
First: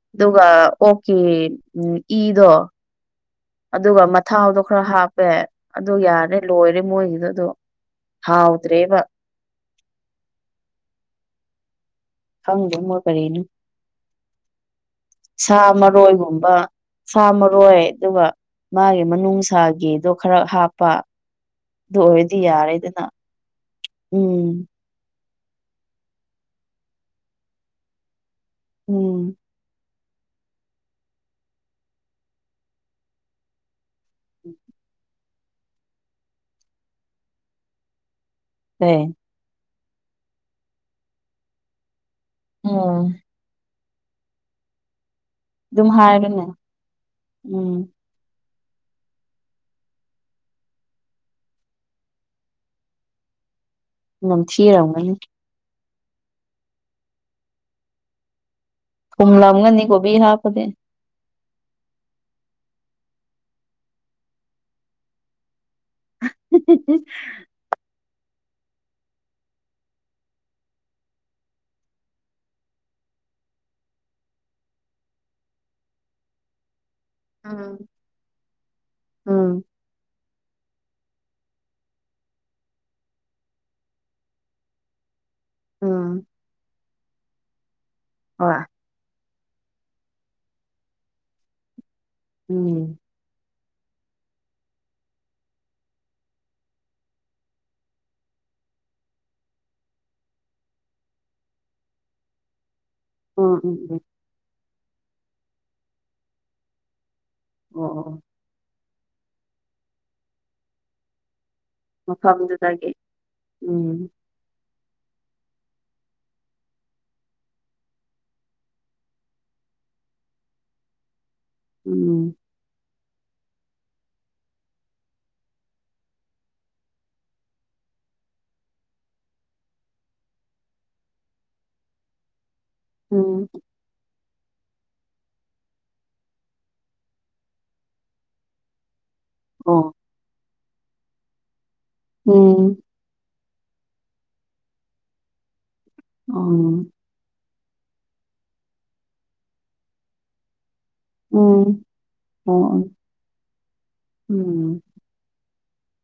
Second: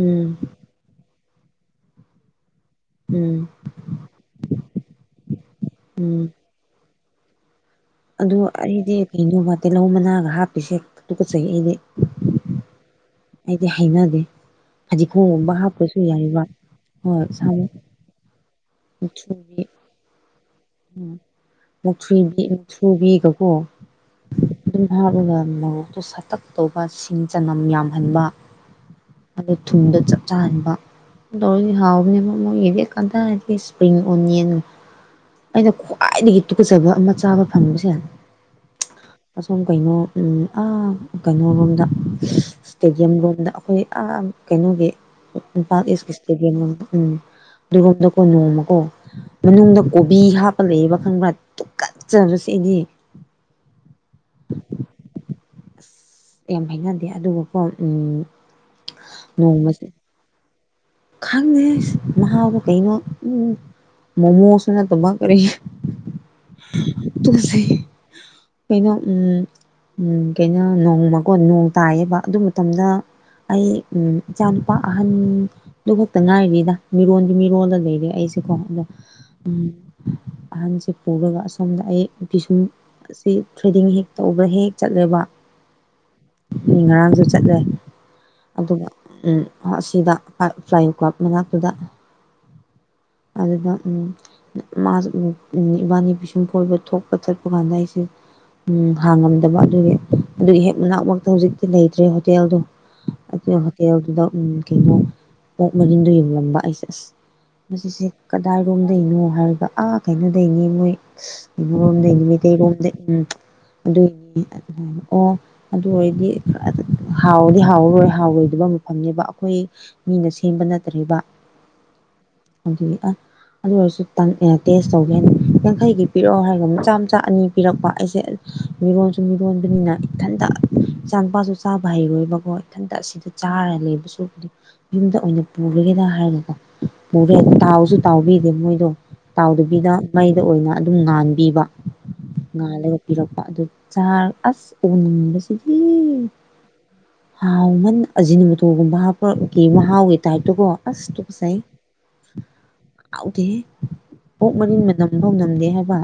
ꯎꯝ ꯑꯗꯨꯒ꯫ ꯑꯣꯛꯀꯤ ꯏꯗꯣ꯫ ꯎꯝ꯫ ꯑꯗꯨꯒ ꯃꯊꯥꯎꯗꯣ ꯈꯔ ꯍꯥꯞꯄꯦ ꯑꯗꯨ ꯎꯝ ꯌꯥꯔꯦ ꯂꯣꯏꯔꯦ ꯃꯣꯏꯒꯤꯗꯣ ꯑꯗꯣ꯫ ꯑꯗꯨ ꯑꯩꯗꯤ ꯍꯥꯎꯗ꯭ꯔꯦꯕ ꯀꯩꯅꯣꯕ ꯇꯤꯍꯧ ꯃꯅꯥꯒ ꯍꯥꯞꯄꯤꯁꯦ ꯇꯨ ꯀꯠꯆꯩ ꯑꯩꯗꯤ꯫ ꯈꯪꯗꯦ ꯃꯣꯏ꯫ ꯀꯔꯤꯅꯣ ꯑꯩꯗꯤ ꯍꯩꯅꯗꯦ꯫ ꯐꯗꯤꯒꯣꯝꯒꯨꯝꯕ ꯁꯥ ꯍꯥꯞꯄꯁꯨ ꯌꯥꯏꯕ ꯃꯔꯣꯏꯒꯨꯝꯕ ꯁꯥ ꯍꯣꯏ ꯁꯥꯃꯨꯛ ꯃꯔꯣꯏ ꯑꯗꯨꯒ꯫ ꯃꯥꯒꯤ ꯃꯅꯨꯡꯁꯥꯒꯤꯗꯣ ꯈꯔ ꯍꯥꯞꯄ꯫ ꯑꯗꯨ ꯃꯨꯊ꯭ꯨꯔꯤ ꯑꯣꯏꯔꯗꯤ ꯌꯥꯔꯦꯗꯅ ꯃꯨꯊ꯭ꯔꯨꯕꯤꯒꯀꯣ꯫ ꯎꯝ ꯑꯗꯨꯝ ꯍꯥꯏꯂꯒ ꯃꯣꯔꯣꯛꯇꯨ ꯁꯇꯛ ꯇꯧꯕ ꯁꯤꯡ ꯆꯅꯝ ꯌꯥꯝꯍꯟꯕ꯫ ꯎꯝ ꯑꯗꯣ ꯊꯨꯝꯗꯣ ꯆꯄ꯫ ꯆꯥꯟꯕ ꯑꯗꯨ ꯇꯧꯔꯗꯤ ꯍꯥꯎꯕꯅꯦꯕ ꯃꯣꯏꯒꯤꯗꯤ ꯀꯗꯩꯗꯩ ꯏꯁꯄ꯭ꯔꯤꯡ ꯑꯣꯅꯤꯌꯟꯅꯣ꯫ ꯑꯩꯅ ꯈ꯭ꯋꯥꯏꯗꯒꯤ ꯇꯨꯀꯆꯕ ꯑꯃ ꯆꯥꯕ ꯐꯪꯕꯁꯦ꯫ ꯍꯣꯢ꯫ ꯑꯁꯣꯝ ꯀꯩꯅꯣ ꯎ ꯑ ꯀꯩꯅꯣ ꯂꯣꯝꯗ ꯎꯝ ꯏꯁꯇꯦꯗꯤꯌꯝ ꯂꯣꯝꯗ꯫ ꯑꯩꯈꯣꯏ ꯑ ꯀꯩꯅꯣꯒꯤ ꯏꯝꯐꯥꯜ ꯑꯗꯨꯝ ꯏꯁꯀꯤ ꯏꯁꯇꯦꯗꯤ ꯍꯥꯏꯔꯅꯦ ꯎꯝ [UNINTELLIGIBLE] ꯀꯣ ꯅꯣꯝꯃꯀꯣ ꯃꯅꯨꯡꯗ ꯀꯣꯕꯤ ꯍꯥꯞꯄ ꯂꯩꯌꯦꯕ ꯈꯪꯕ꯭ꯔꯥ ꯇꯨꯀꯠꯆꯕꯁꯦ ꯑꯩꯗꯤ꯫ ꯅꯝꯊꯤꯔꯝꯒꯅꯤ꯫ ꯑꯁ ꯌꯥꯝ ꯍꯥꯏꯅꯗꯦ ꯑꯗꯨꯒꯀꯣ ꯎꯝ꯫ ꯄꯨꯝꯂꯝꯒꯅꯤ ꯀꯣꯕꯤ ꯍꯥꯞꯄꯗꯤ꯫ ꯈꯪꯉꯦ ꯃꯥꯎꯕꯨ ꯀꯩꯅꯣ ꯎꯝ ꯃꯣꯃꯣꯁꯨ ꯅꯠꯇꯕ ꯀꯔꯤ꯫ ꯇꯨꯒꯠꯆꯩ ꯀꯩꯅꯣ ꯎꯝ꯫ ꯎꯝ ꯀꯩꯅꯣ ꯅꯣꯡꯃꯒꯣ ꯅꯣꯡ ꯇꯥꯏꯌꯦꯕ ꯑꯗꯨ ꯃꯇꯝꯗ꯫ ꯑꯩ ꯎꯝ ꯏꯆꯥꯅꯨꯄꯥ ꯑꯍꯟ꯫ ꯑꯗꯨ ꯈꯛꯇ ꯉꯥꯏꯔꯤꯗ ꯃꯤꯔꯣꯟꯜꯗꯤ ꯎꯝ ꯃꯤꯔꯣꯜꯗ ꯂꯩꯔꯦ ꯑꯩꯁꯦꯀꯣ ꯑꯗꯣ ꯎꯝ꯫ ꯑꯍꯟꯁꯦ ꯄꯨꯔꯒ ꯑꯁꯣꯝꯗ ꯑꯩ ꯅꯨꯄꯤꯁꯨꯡ꯫ ꯑꯁꯤ ꯊ꯭ꯔꯦꯗꯤꯡ ꯍꯦꯛ ꯇꯧꯕ ꯍꯦꯛ ꯆꯠꯂꯦꯕ꯫ ꯎꯝ꯫ ꯃꯤ ꯉꯔꯥꯡꯁꯨ ꯆꯠꯂꯦ ꯍꯣꯏ ꯑꯗꯨꯒ ꯎꯝ ꯑꯁꯤꯗ꯫ ꯐ꯭ꯂꯥꯏꯌꯤꯡ ꯀ꯭ꯂꯕ ꯃꯅꯥꯛꯇꯨꯗ꯫ ꯎꯝ꯫ ꯑꯗꯨꯗ ꯎꯝ꯫ ꯃꯥ ꯏꯕꯥꯅꯤ ꯄꯤꯁꯨꯝ ꯐꯣꯏꯕ ꯊꯣꯛꯄ ꯆꯠꯄ ꯀꯥꯟꯗ ꯑꯩꯁꯦ꯫ ꯎꯝ ꯍꯥꯡꯉꯝꯗꯕ ꯑꯗꯨꯒꯤ ꯑꯗꯨꯒꯤ ꯍꯦꯛ ꯃꯅꯥꯛ ꯃꯛꯇ ꯍꯧꯖꯤꯛꯇꯤ ꯂꯩꯇ꯭ꯔꯦ ꯍꯣꯇꯦꯜꯗꯣ꯫ ꯑꯗꯨ ꯎꯝ ꯎꯝ ꯍꯣꯇꯦꯜꯗꯨꯗ ꯎꯝ ꯀꯩꯅꯣ꯫ ꯄꯣꯛ ꯃꯔꯤꯟꯗꯣ ꯌꯣꯂꯝꯕ ꯑꯩꯁꯦ ꯑꯁ ꯑꯣ ꯃꯁꯤꯁꯦ꯫ ꯑꯣ ꯀꯗꯥꯏꯔꯣꯝꯗꯩꯅꯣ ꯍꯥꯏꯔꯒ ꯑꯥ ꯀꯩꯅꯣꯗꯩꯅꯤ ꯃꯣꯏ꯫ ꯏꯃꯣꯝꯗꯩꯗꯤ ꯃꯩꯇꯩꯔꯣꯝꯗ ꯃꯐꯝꯗꯨꯗꯒꯤ ꯎꯝ ꯎꯝ ꯑꯗꯨꯏꯅꯤ ꯑꯗꯨ ꯑꯣ꯫ ꯑꯗꯨ ꯑꯣꯏꯔꯗꯤ ꯍꯥꯎꯗꯤ ꯍꯥꯎꯔꯔꯣꯏ ꯍꯥꯎꯔꯣꯏꯗꯕ ꯃꯐꯝꯅꯦꯕ ꯑꯩꯈꯣꯏ꯫ ꯃꯤꯅ ꯁꯦꯝꯕ ꯅꯠꯇ꯭ꯔꯦꯔꯤꯕ꯫ ꯎꯝ ꯑ ꯑꯗꯨ ꯑꯣꯏꯔꯁꯨ ꯇꯦꯁ ꯇꯧꯒꯦꯅ ꯌꯥꯡꯈꯩꯒꯤ ꯄꯤꯔꯛꯑꯣ ꯍꯥꯏꯔꯒ ꯃꯆꯥ ꯃꯆꯥ ꯑꯅꯤ ꯄꯤꯔꯛꯄ ꯑꯩꯁꯦ ꯃꯤꯔꯣꯟꯁꯨ ꯃꯤꯔꯣꯟꯕꯅꯤꯅ ꯏꯊꯟꯇ ꯏꯆꯥ ꯅꯨꯄꯥꯁꯨ ꯆꯥꯕ ꯍꯩꯔꯣꯏꯕꯀꯣ ꯏꯊꯟꯇ ꯑꯁꯤꯗ ꯎꯝ ꯆꯥꯔ ꯂꯩꯕꯁꯨ ꯌꯨꯝꯗ ꯑꯣꯏꯅ ꯄꯨꯔꯒꯦꯗ ꯍꯥꯏꯔꯗꯣ ꯄꯨꯔꯦ ꯇꯥꯎꯁꯨ ꯇꯥꯎꯕꯤꯗꯦ ꯃꯣꯏꯗꯣ ꯇꯥꯎꯗꯕꯤꯗ ꯑꯣ ꯃꯩꯗ ꯑꯣꯏꯅ ꯑꯗꯨꯝ ꯉꯥꯟꯕꯤꯕ ꯎꯝ ꯉꯥꯜꯂꯒ ꯄꯤꯔꯛꯄ ꯑꯗꯨ ꯆꯥꯔ ꯑꯁ ꯎꯅꯤꯡꯕꯁꯤꯗꯤ ꯎꯝ ꯍꯥꯎꯃꯟ ꯑꯖꯤꯟꯃꯣꯇꯣꯒꯨꯝꯕ ꯍꯥꯞꯄꯒꯤ ꯃꯍꯥꯎꯒꯤ ꯇꯥꯏꯞꯇꯀꯣ ꯑꯁ ꯇꯨꯀꯠꯆꯩ ꯎꯝ ꯑꯣ ꯍꯥꯎꯇꯦꯍꯦ ꯑꯣꯛ ꯎꯝ ꯃꯔꯤꯟ ꯃꯅꯝ ꯫ [UNINTELLIGIBLE] ꯅꯝꯗꯦ ꯍꯥꯏꯕ꯫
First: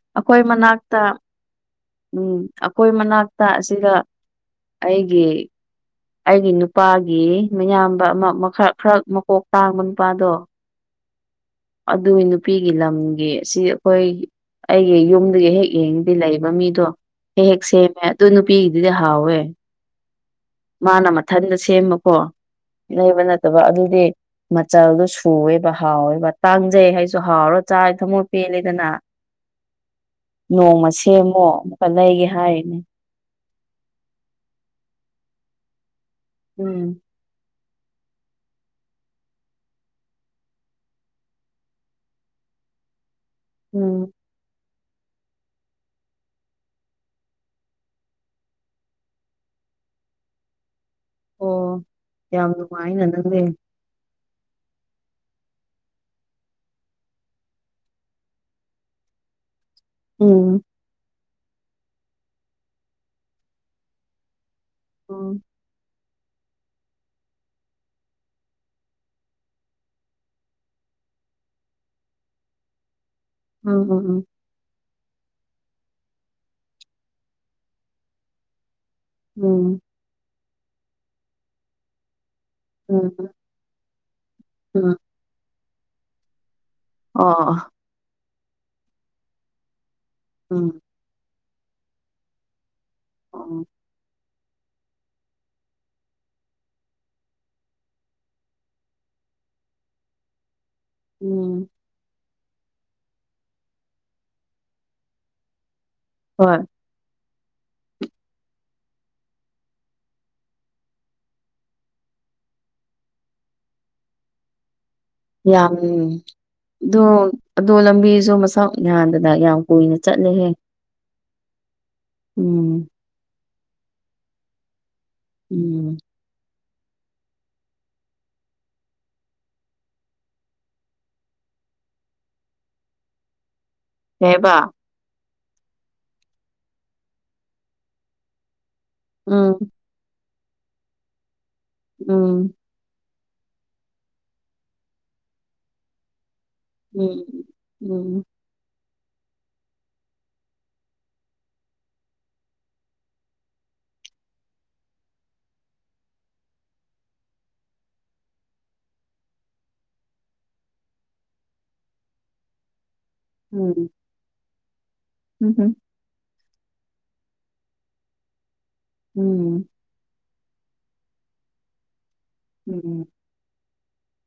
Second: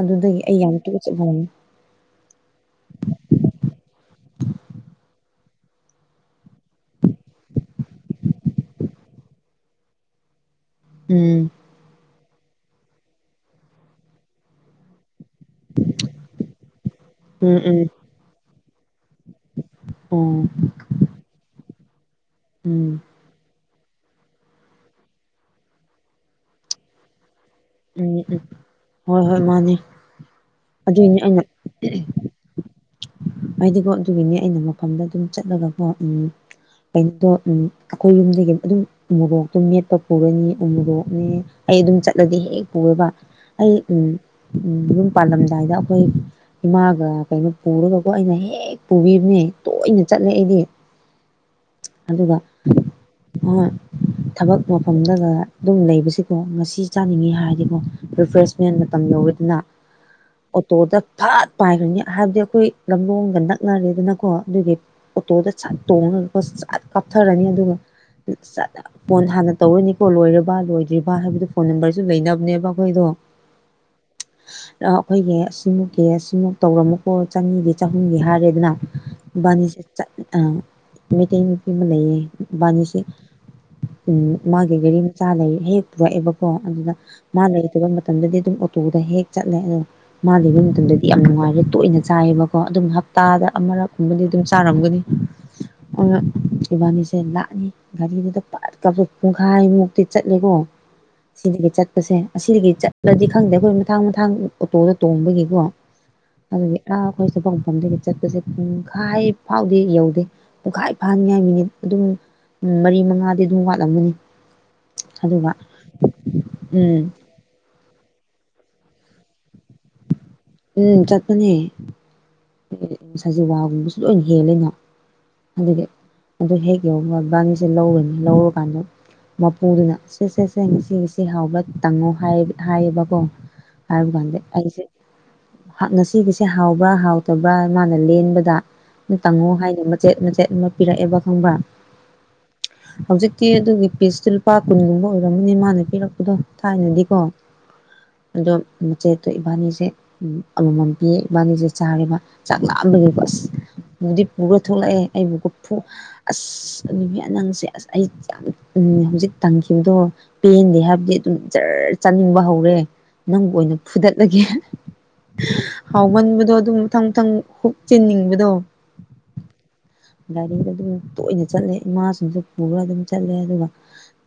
ꯑꯗꯨꯗꯒꯤ ꯑꯩꯈꯣꯏ ꯑꯩ ꯌꯥꯝ ꯃꯅꯥꯛꯇ ꯇꯨꯀꯠꯆꯕꯅꯤ ꯎꯝ ꯑꯩꯈꯣꯏ ꯃꯅꯥꯛꯇ ꯑꯁꯤꯗ꯫ ꯑꯩꯒꯤ ꯑꯩꯒꯤ ꯅꯨꯞ꯫ ꯅꯨꯄꯥꯒꯤ ꯃꯌꯥꯝꯕ ꯑꯃ ꯈꯔ ꯈꯔ ꯃꯀꯣꯛ ꯇꯥꯡꯕ ꯅꯨꯄꯥꯗꯣ꯫ ꯎꯝ꯫ ꯑꯗꯨꯏ ꯅꯨꯄꯤꯒꯤ ꯂꯝꯒꯤ ꯁꯤ ꯑꯩꯈꯣꯏ ꯑꯩꯒꯤ ꯌꯨꯝ꯫ ꯑꯗꯨꯒꯤ ꯍꯦꯛ ꯌꯦꯡꯉꯤꯗꯤ ꯂꯩꯕ ꯃꯤꯗꯣ ꯍꯦꯛ ꯎꯝ ꯍꯦꯛ ꯎꯝ ꯁꯦꯝꯃꯦ ꯑꯗꯨ ꯅꯨꯄꯤꯒꯤꯗꯨꯗꯤ ꯍꯥꯎꯋꯦ꯫ ꯎꯝ꯫ ꯃꯥꯅ ꯃꯊꯟꯇ ꯁꯦꯝꯕꯀꯣ ꯎꯝ ꯂꯩꯕ ꯅꯠ ꯕ ꯑꯗꯨꯗꯤ ꯃꯆꯜꯗꯨ ꯁꯨꯋꯦꯕ ꯍꯥꯎꯋꯦꯕ ꯇꯥꯡꯖꯩ ꯍꯥꯏꯁꯨ ꯍꯥꯎꯔꯣꯏ ꯆꯥ ꯎꯝ ꯊꯃꯛ ꯎꯝ ꯄꯦꯜꯂꯤꯗꯅ ꯍꯣꯏ ꯍꯣꯏ ꯃꯥꯅꯦ ꯅꯣꯡꯃ ꯑꯗꯨꯏꯅꯦ ꯑꯩꯅ ꯁꯦꯝꯃꯨ ꯑꯃꯨꯛꯀ ꯂꯩꯒꯦ ꯍꯥꯏꯅꯦ ꯍꯥꯏꯗꯤꯀꯣ ꯑꯗꯨꯒꯤꯅꯦ ꯑꯩꯅ ꯃꯐꯝꯗ ꯑꯗꯨꯝ ꯆꯠꯂꯒꯀꯣ ꯎꯝ ꯎꯝ ꯀꯩꯅꯣꯗꯣ ꯑꯩꯈꯣꯏ ꯌꯨꯝꯗꯒꯤ ꯑꯗꯨꯝ ꯎꯃꯣꯔꯣꯛꯇꯣ ꯃꯦꯠꯄ ꯄꯨꯔꯅꯤ ꯎꯃꯣꯔꯣꯛꯅꯦ ꯑꯩ ꯑꯗꯨꯝ ꯆꯠꯂꯗꯤ ꯍꯦꯛ ꯄꯨꯌꯦꯕ ꯑꯩ ꯎꯝ ꯌꯨꯝ ꯄꯥꯜꯂꯝꯗꯥꯏꯗ ꯑꯩꯈꯣꯏ ꯏꯃꯥꯒ ꯀꯩꯅꯣ ꯄꯨꯔꯒ ꯀꯣ ꯑꯩꯅ ꯍꯦꯛ ꯄꯨꯕꯤꯕꯅꯦ ꯇꯣꯏꯅ ꯆꯠꯂꯦ ꯑꯩꯗꯤ ꯑꯣ ꯑꯗꯨꯒ ꯌꯥꯝ ꯅꯨꯡꯉꯥꯏꯅ ꯅꯪꯗꯤ ꯎꯝ ꯊꯕꯛ ꯃꯐꯝꯗꯒ ꯑꯗꯨꯝ ꯂꯩꯕꯁꯤꯀꯣ ꯉꯁꯤ ꯆꯥꯅꯤꯡꯉꯤ ꯍꯥꯏꯔꯗꯤꯀꯣ ꯔꯤꯐ꯭ꯔꯦꯁ ꯁꯦꯟ ꯃꯇꯝ ꯌꯧꯕꯗꯅ ꯑꯣꯝ ꯑꯣꯇꯣꯗ ꯐꯥꯠ ꯄꯥꯏꯈ꯭ꯔꯅꯤ ꯍꯥꯏꯕꯗꯤ ꯑꯩꯈꯣꯏ ꯂꯝꯂꯣꯡꯒ ꯅꯛꯅꯔꯦꯗꯅꯀꯣ ꯑꯗꯨꯒꯤ ꯎꯝ ꯑꯣꯇꯣꯗ ꯆꯠ ꯇꯣꯡꯉ ꯆ ꯀꯥꯞꯊꯔꯅꯤ ꯑꯗꯨꯒ ꯐꯣꯟ ꯍꯥꯟꯅ ꯇꯧꯔꯅꯤꯀꯣ ꯂꯣꯏꯔꯕ ꯂꯣꯏꯗ꯭ꯔꯤꯕ ꯍꯥꯏꯕꯗꯨ ꯐꯣꯟ ꯅꯝꯕꯔꯁꯨ ꯂꯩꯅꯕꯅꯦꯕ ꯑꯩꯈꯣꯏꯗꯣ ꯑꯝ ꯍꯝ ꯑꯩꯈꯣꯏꯒꯤ ꯁꯤꯃꯨꯛꯀꯤ ꯁꯤꯃꯨꯛ ꯇꯧꯔꯝꯃꯨꯀꯣ ꯆꯅꯤꯒꯤ ꯆꯍꯨꯝꯒꯤ ꯍꯥꯏꯔꯦꯗꯅ ꯎꯝ ꯏꯕꯥꯅꯤꯁꯦ ꯆꯠ ꯑ ꯃꯩꯇꯩ ꯅꯨꯄꯤ ꯑꯃ ꯂꯩꯌꯦ ꯏꯕꯥꯅꯤꯁꯦ ꯎꯝ ꯎꯝ ꯎꯝ ꯃꯥꯒꯤ ꯎꯝ ꯒꯔꯤ ꯃꯆꯥ ꯂꯩ ꯍꯦꯛ ꯄꯨꯔꯛꯑꯦꯕꯀꯣ ꯑꯗꯨꯅ ꯃꯥ ꯑꯣ ꯂꯩꯇꯕ ꯃꯇꯝꯗꯗꯤ ꯑꯗꯨꯝ ꯑꯣꯇꯣꯗ ꯍꯦꯛ ꯆꯠꯂꯦ ꯑꯗꯣ ꯃꯥ ꯂꯩꯕ ꯎꯝ ꯃꯇꯝꯗꯗꯤ ꯌꯥꯝ ꯅꯨꯡꯉꯥꯏꯔꯦ ꯇꯣꯏꯅ ꯆꯥꯏꯑꯕꯀꯣ ꯑꯗꯨꯝ ꯍꯞꯇꯥꯗ ꯎꯝ ꯑꯃꯔꯛꯒꯨꯝꯕꯗꯤ ꯑꯗꯨꯝ ꯇꯔꯝꯒꯗꯤ ꯏꯕꯥꯅꯤꯁꯦ ꯂꯥꯛꯅꯤ ꯒꯥꯔꯤꯗꯨꯗ ꯄꯠ ꯀ ꯄꯨꯡꯈꯥꯏꯃꯨꯛꯇꯤ ꯆꯠꯂꯦꯀꯣ ꯎꯝ ꯁꯤꯗꯒꯤ ꯆꯠꯄꯁꯦ ꯑꯁꯤꯗꯒꯤ ꯗꯗꯤ ꯈꯪꯗꯦ ꯑꯩꯈꯣꯏ ꯃꯊꯥꯡ ꯃꯊꯥꯡ ꯑꯣꯇꯣꯗ ꯇꯣꯡꯕꯒꯤꯀꯣ ꯍꯣꯏ ꯑꯗꯨꯒꯤ ꯑꯩꯈꯣꯏ ꯁꯐꯝꯐꯝꯗꯒꯤ ꯆꯠꯄꯁꯦ ꯄꯨꯡꯈꯥꯏ ꯐꯥꯎꯗꯤ ꯌꯧꯗꯦ ꯄꯨꯡꯈꯥꯏ ꯐꯥꯅꯤꯉꯥꯏ ꯃꯤꯅꯤꯠ ꯑꯗꯨꯝ ꯃꯔꯤ ꯃꯉꯥꯗꯤ ꯑꯗꯨꯝ ꯋꯥꯠꯂꯝꯃꯅꯤ ꯌꯥꯝ ꯎꯝ ꯑꯗꯣ ꯑꯗꯣ ꯂꯝꯕꯤꯁꯨ ꯃꯁꯛ ꯌꯥꯟꯗꯅ ꯌꯥꯝ ꯀꯨꯏꯅ ꯆꯠꯂꯦꯍꯦ ꯎꯝ ꯆꯠꯄꯅꯤ ꯎꯝ ꯖꯤꯔꯥ ꯋꯥꯒꯨꯝꯕꯁꯨ ꯂꯣꯏꯅ ꯍꯦꯜꯂꯦꯅ ꯑꯗꯨꯗꯤ ꯎꯝ ꯑꯗꯨ ꯍꯦꯛ ꯌꯧꯕꯒ ꯢꯕꯅꯤꯁꯦ ꯂꯧꯔꯅꯤ ꯂꯧꯔꯨꯀꯥꯟꯗ ꯃꯄꯨꯗꯨꯅ ꯁꯦ ꯁꯦ ꯁꯦ ꯉꯁꯤ ꯉꯁꯤ ꯍꯥꯎꯕ ꯇꯪꯉꯣ ꯍꯥꯏ ꯍꯥꯢꯌꯦꯕꯀꯣ ꯍꯥꯏꯔꯕꯒꯥꯟꯗꯦ ꯀꯩꯕ ꯑꯩꯁꯦ ꯉꯁꯤꯒꯤꯁꯦ ꯍꯥꯎꯕ꯭ꯔꯥ ꯍꯥꯎꯇꯕ꯭ꯔꯥ ꯃꯥꯅ ꯂꯦꯟꯕꯗꯅ ꯇꯪꯉꯨ ꯎꯝ ꯍꯥꯏꯅ ꯆꯦꯠ ꯃꯆꯦꯠ ꯑꯃ ꯄꯤꯔꯛꯑꯦꯕ ꯈꯪꯕ꯭ꯔꯥ ꯎꯝ ꯍꯧꯖꯤꯛꯇꯤ ꯑꯗꯨꯒꯤ ꯄꯤꯁꯇꯨ ꯂꯨꯄꯥ ꯀꯨꯟꯒꯨꯝꯕ ꯑꯣꯏꯔꯝꯃꯅꯤ ꯃꯥꯅ ꯄꯤꯔꯛꯄꯗꯣ ꯊꯥꯏꯅꯗꯤꯀꯣ ꯎꯝ ꯎꯝ ꯑꯗꯣ ꯃꯆꯦꯠꯇꯣ ꯏꯕꯥꯅꯤꯁꯦ ꯎ ꯑꯃꯃꯝ ꯄꯤꯑ ꯏꯕꯥꯅꯤꯁꯦ ꯆꯥꯔꯦꯕ ꯆꯥꯛ ꯂꯥꯝꯕꯒꯤꯀꯣꯁ ꯕꯨꯗꯤ ꯄꯨꯒ ꯊꯣꯛꯂꯛꯑꯦ ꯑꯩꯕꯨꯒ ꯑꯁ ꯅꯨꯕꯤ ꯑ ꯅꯪꯁꯦ ꯑꯁ ꯑꯩ ꯌꯥꯝ ꯍꯧꯖꯤꯛ ꯇꯪꯈꯤꯕꯗꯣ ꯄꯦꯟꯗꯦ ꯍꯥꯏꯕꯗꯤ ꯑꯗꯨꯝ ꯖꯔ ꯆꯥꯅꯤꯡꯕ ꯍꯧꯔꯦ ꯅꯪꯕꯨ ꯑꯣꯏꯅ ꯎꯝ ꯐꯨꯗꯠꯂꯒꯦ ꯎꯝ ꯍꯝ ꯍꯥꯎꯃꯟꯕꯗꯣ ꯑꯗꯨꯝ ꯃꯊꯪ ꯃꯊꯪ ꯍꯨꯛ ꯆꯤꯟꯅꯤꯡꯕꯗꯣ ꯎꯝ ꯒꯥꯔꯤꯗ ꯑꯗꯨꯝ ꯇꯣꯏꯅ ꯆꯠꯂꯦ ꯏꯃꯥꯁꯤꯡꯁꯨ ꯄꯨꯈꯔ ꯑꯗꯨꯝ ꯎꯝ ꯆꯠꯂꯦ ꯑꯗꯨꯒ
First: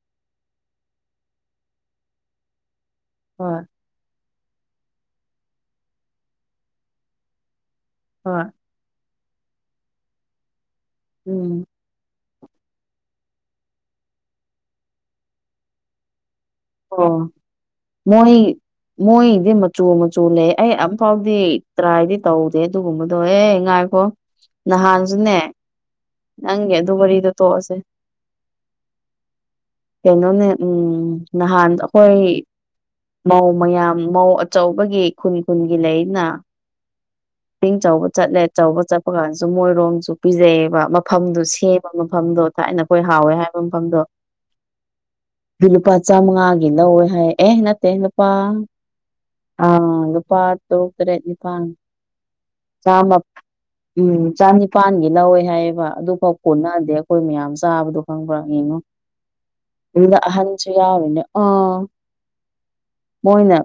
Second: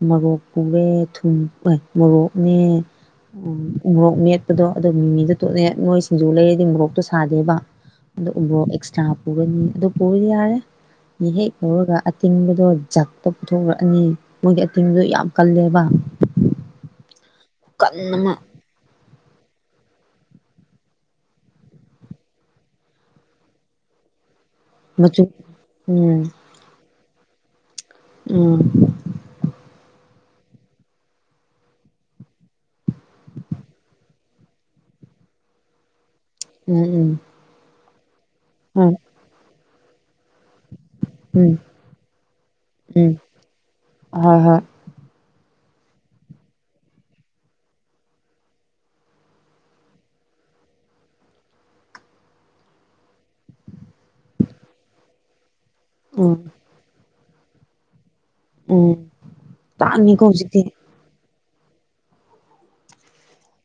ꯃꯣꯔꯣꯛ ꯄꯨꯔꯦ ꯊꯨꯝ ꯐ ꯃꯣꯔꯣꯛꯅꯦ ꯍꯣꯏ ꯎꯝ ꯃꯣꯔꯣꯛ ꯃꯦꯠꯄꯗꯣ ꯑꯗꯨ ꯃꯤꯃꯤꯗꯣ ꯇꯣꯠꯅꯦ ꯅꯣꯏ ꯁꯤꯡꯖꯨ ꯂꯩꯔꯗꯤ ꯃꯣꯔꯣꯛꯇꯣ ꯁꯥꯗꯦꯕ ꯑꯗꯣ ꯍꯣꯏ ꯎꯕꯣꯛ ꯑꯦꯛꯁꯇ꯭ꯔꯥ ꯄꯨꯒꯅꯤ ꯑꯗꯨ ꯄꯨꯕꯗꯤ ꯌꯥꯔꯦ ꯃꯤ ꯍꯦꯛ ꯎꯝ ꯍꯧꯔꯒ ꯑꯇꯤꯡꯕꯗꯣ ꯖꯠꯄ ꯄꯨꯊꯣꯛꯔꯛꯑꯅꯤ ꯃꯣꯏꯒꯤ ꯑꯇꯤꯡꯕꯗ ꯌꯥꯝ ꯀꯜꯂꯦꯕ ꯑꯣ ꯈꯨꯀꯟ ꯑꯃ ꯃꯣꯏ ꯃꯣꯏꯗꯤ ꯃꯆꯨ ꯃꯆꯨ ꯂꯩ ꯑꯩ ꯑꯝꯐꯥꯎꯗꯤ ꯇ꯭ꯔꯥꯏꯗꯤ ꯇꯧꯗꯦ ꯑꯗꯨꯒꯨꯝꯕꯗꯣ ꯑꯦ ꯉꯥꯏ ꯑꯣ ꯃꯆꯨ ꯅꯍꯥꯟꯁꯨꯅꯦ ꯎꯝ ꯅꯪꯒꯤ ꯑꯗꯨ ꯋꯥꯔꯤꯗꯣ ꯇꯣꯛꯑꯁꯦ ꯎꯝ ꯀꯩꯅꯣꯅꯦ ꯎꯝ ꯅꯍꯥꯟ ꯑꯩꯈꯣꯏ ꯃꯧ ꯃꯌꯥꯝ ꯃꯧ ꯑꯆꯧꯕꯒꯤ ꯈꯨꯟ ꯈꯨꯟꯒꯤ ꯂꯩꯅ ꯎꯝ ꯎꯝ ꯄꯤꯡ ꯆꯥꯎꯕ ꯆꯠꯂꯦ ꯑꯆꯧꯕ ꯎꯝ ꯆꯠꯄ ꯀꯥꯟꯗꯁꯨ ꯃꯣꯏꯔꯣꯝꯁꯨ ꯄꯤꯖꯩꯑꯦꯕ ꯃꯐꯝꯗꯣ ꯎꯝ ꯁꯦꯝꯕ ꯃꯐꯝꯗꯣ ꯊꯥꯏꯅ ꯑꯩꯈꯣꯏ ꯎꯝ ꯍꯥꯎꯋꯦ ꯍꯥꯏꯕ ꯃꯐꯝꯗꯣ ꯍꯣꯏ ꯍꯣꯏ ꯑꯗꯨ ꯂꯨꯄꯥ ꯆꯥꯝꯃꯉꯥꯒꯤ ꯂꯧꯋꯦ ꯍꯥꯏ ꯑꯦꯍ ꯅꯠꯇꯦ ꯅꯨꯨꯄꯥ ꯑ ꯅꯨꯄꯥ ꯇꯥꯔꯨꯛ ꯇꯔꯦꯠ ꯅꯤꯄꯥ ꯟ ꯆꯥꯝꯃꯥ ꯎꯝ ꯆꯥꯅꯤꯄꯥꯥꯟꯒꯤ ꯂꯧꯋꯦ ꯍꯥꯏꯌꯦꯕ ꯑꯗꯨꯐꯥꯎ ꯎꯝ ꯀꯣꯟꯅꯗꯦ ꯑꯩꯈꯣꯏ ꯃꯌꯥꯝ ꯆꯥꯕꯗꯣ ꯈꯪꯕ꯭ꯔꯥ ꯌꯦꯡꯉꯣ ꯎꯝ ꯑꯗꯨꯗ ꯇꯥꯡꯉꯦꯀꯣ ꯍꯧꯖꯤꯛꯇꯤ ꯑꯍꯟꯁꯨ ꯌꯥꯎꯔꯤꯅꯦ ꯑ ꯃꯣꯏꯅ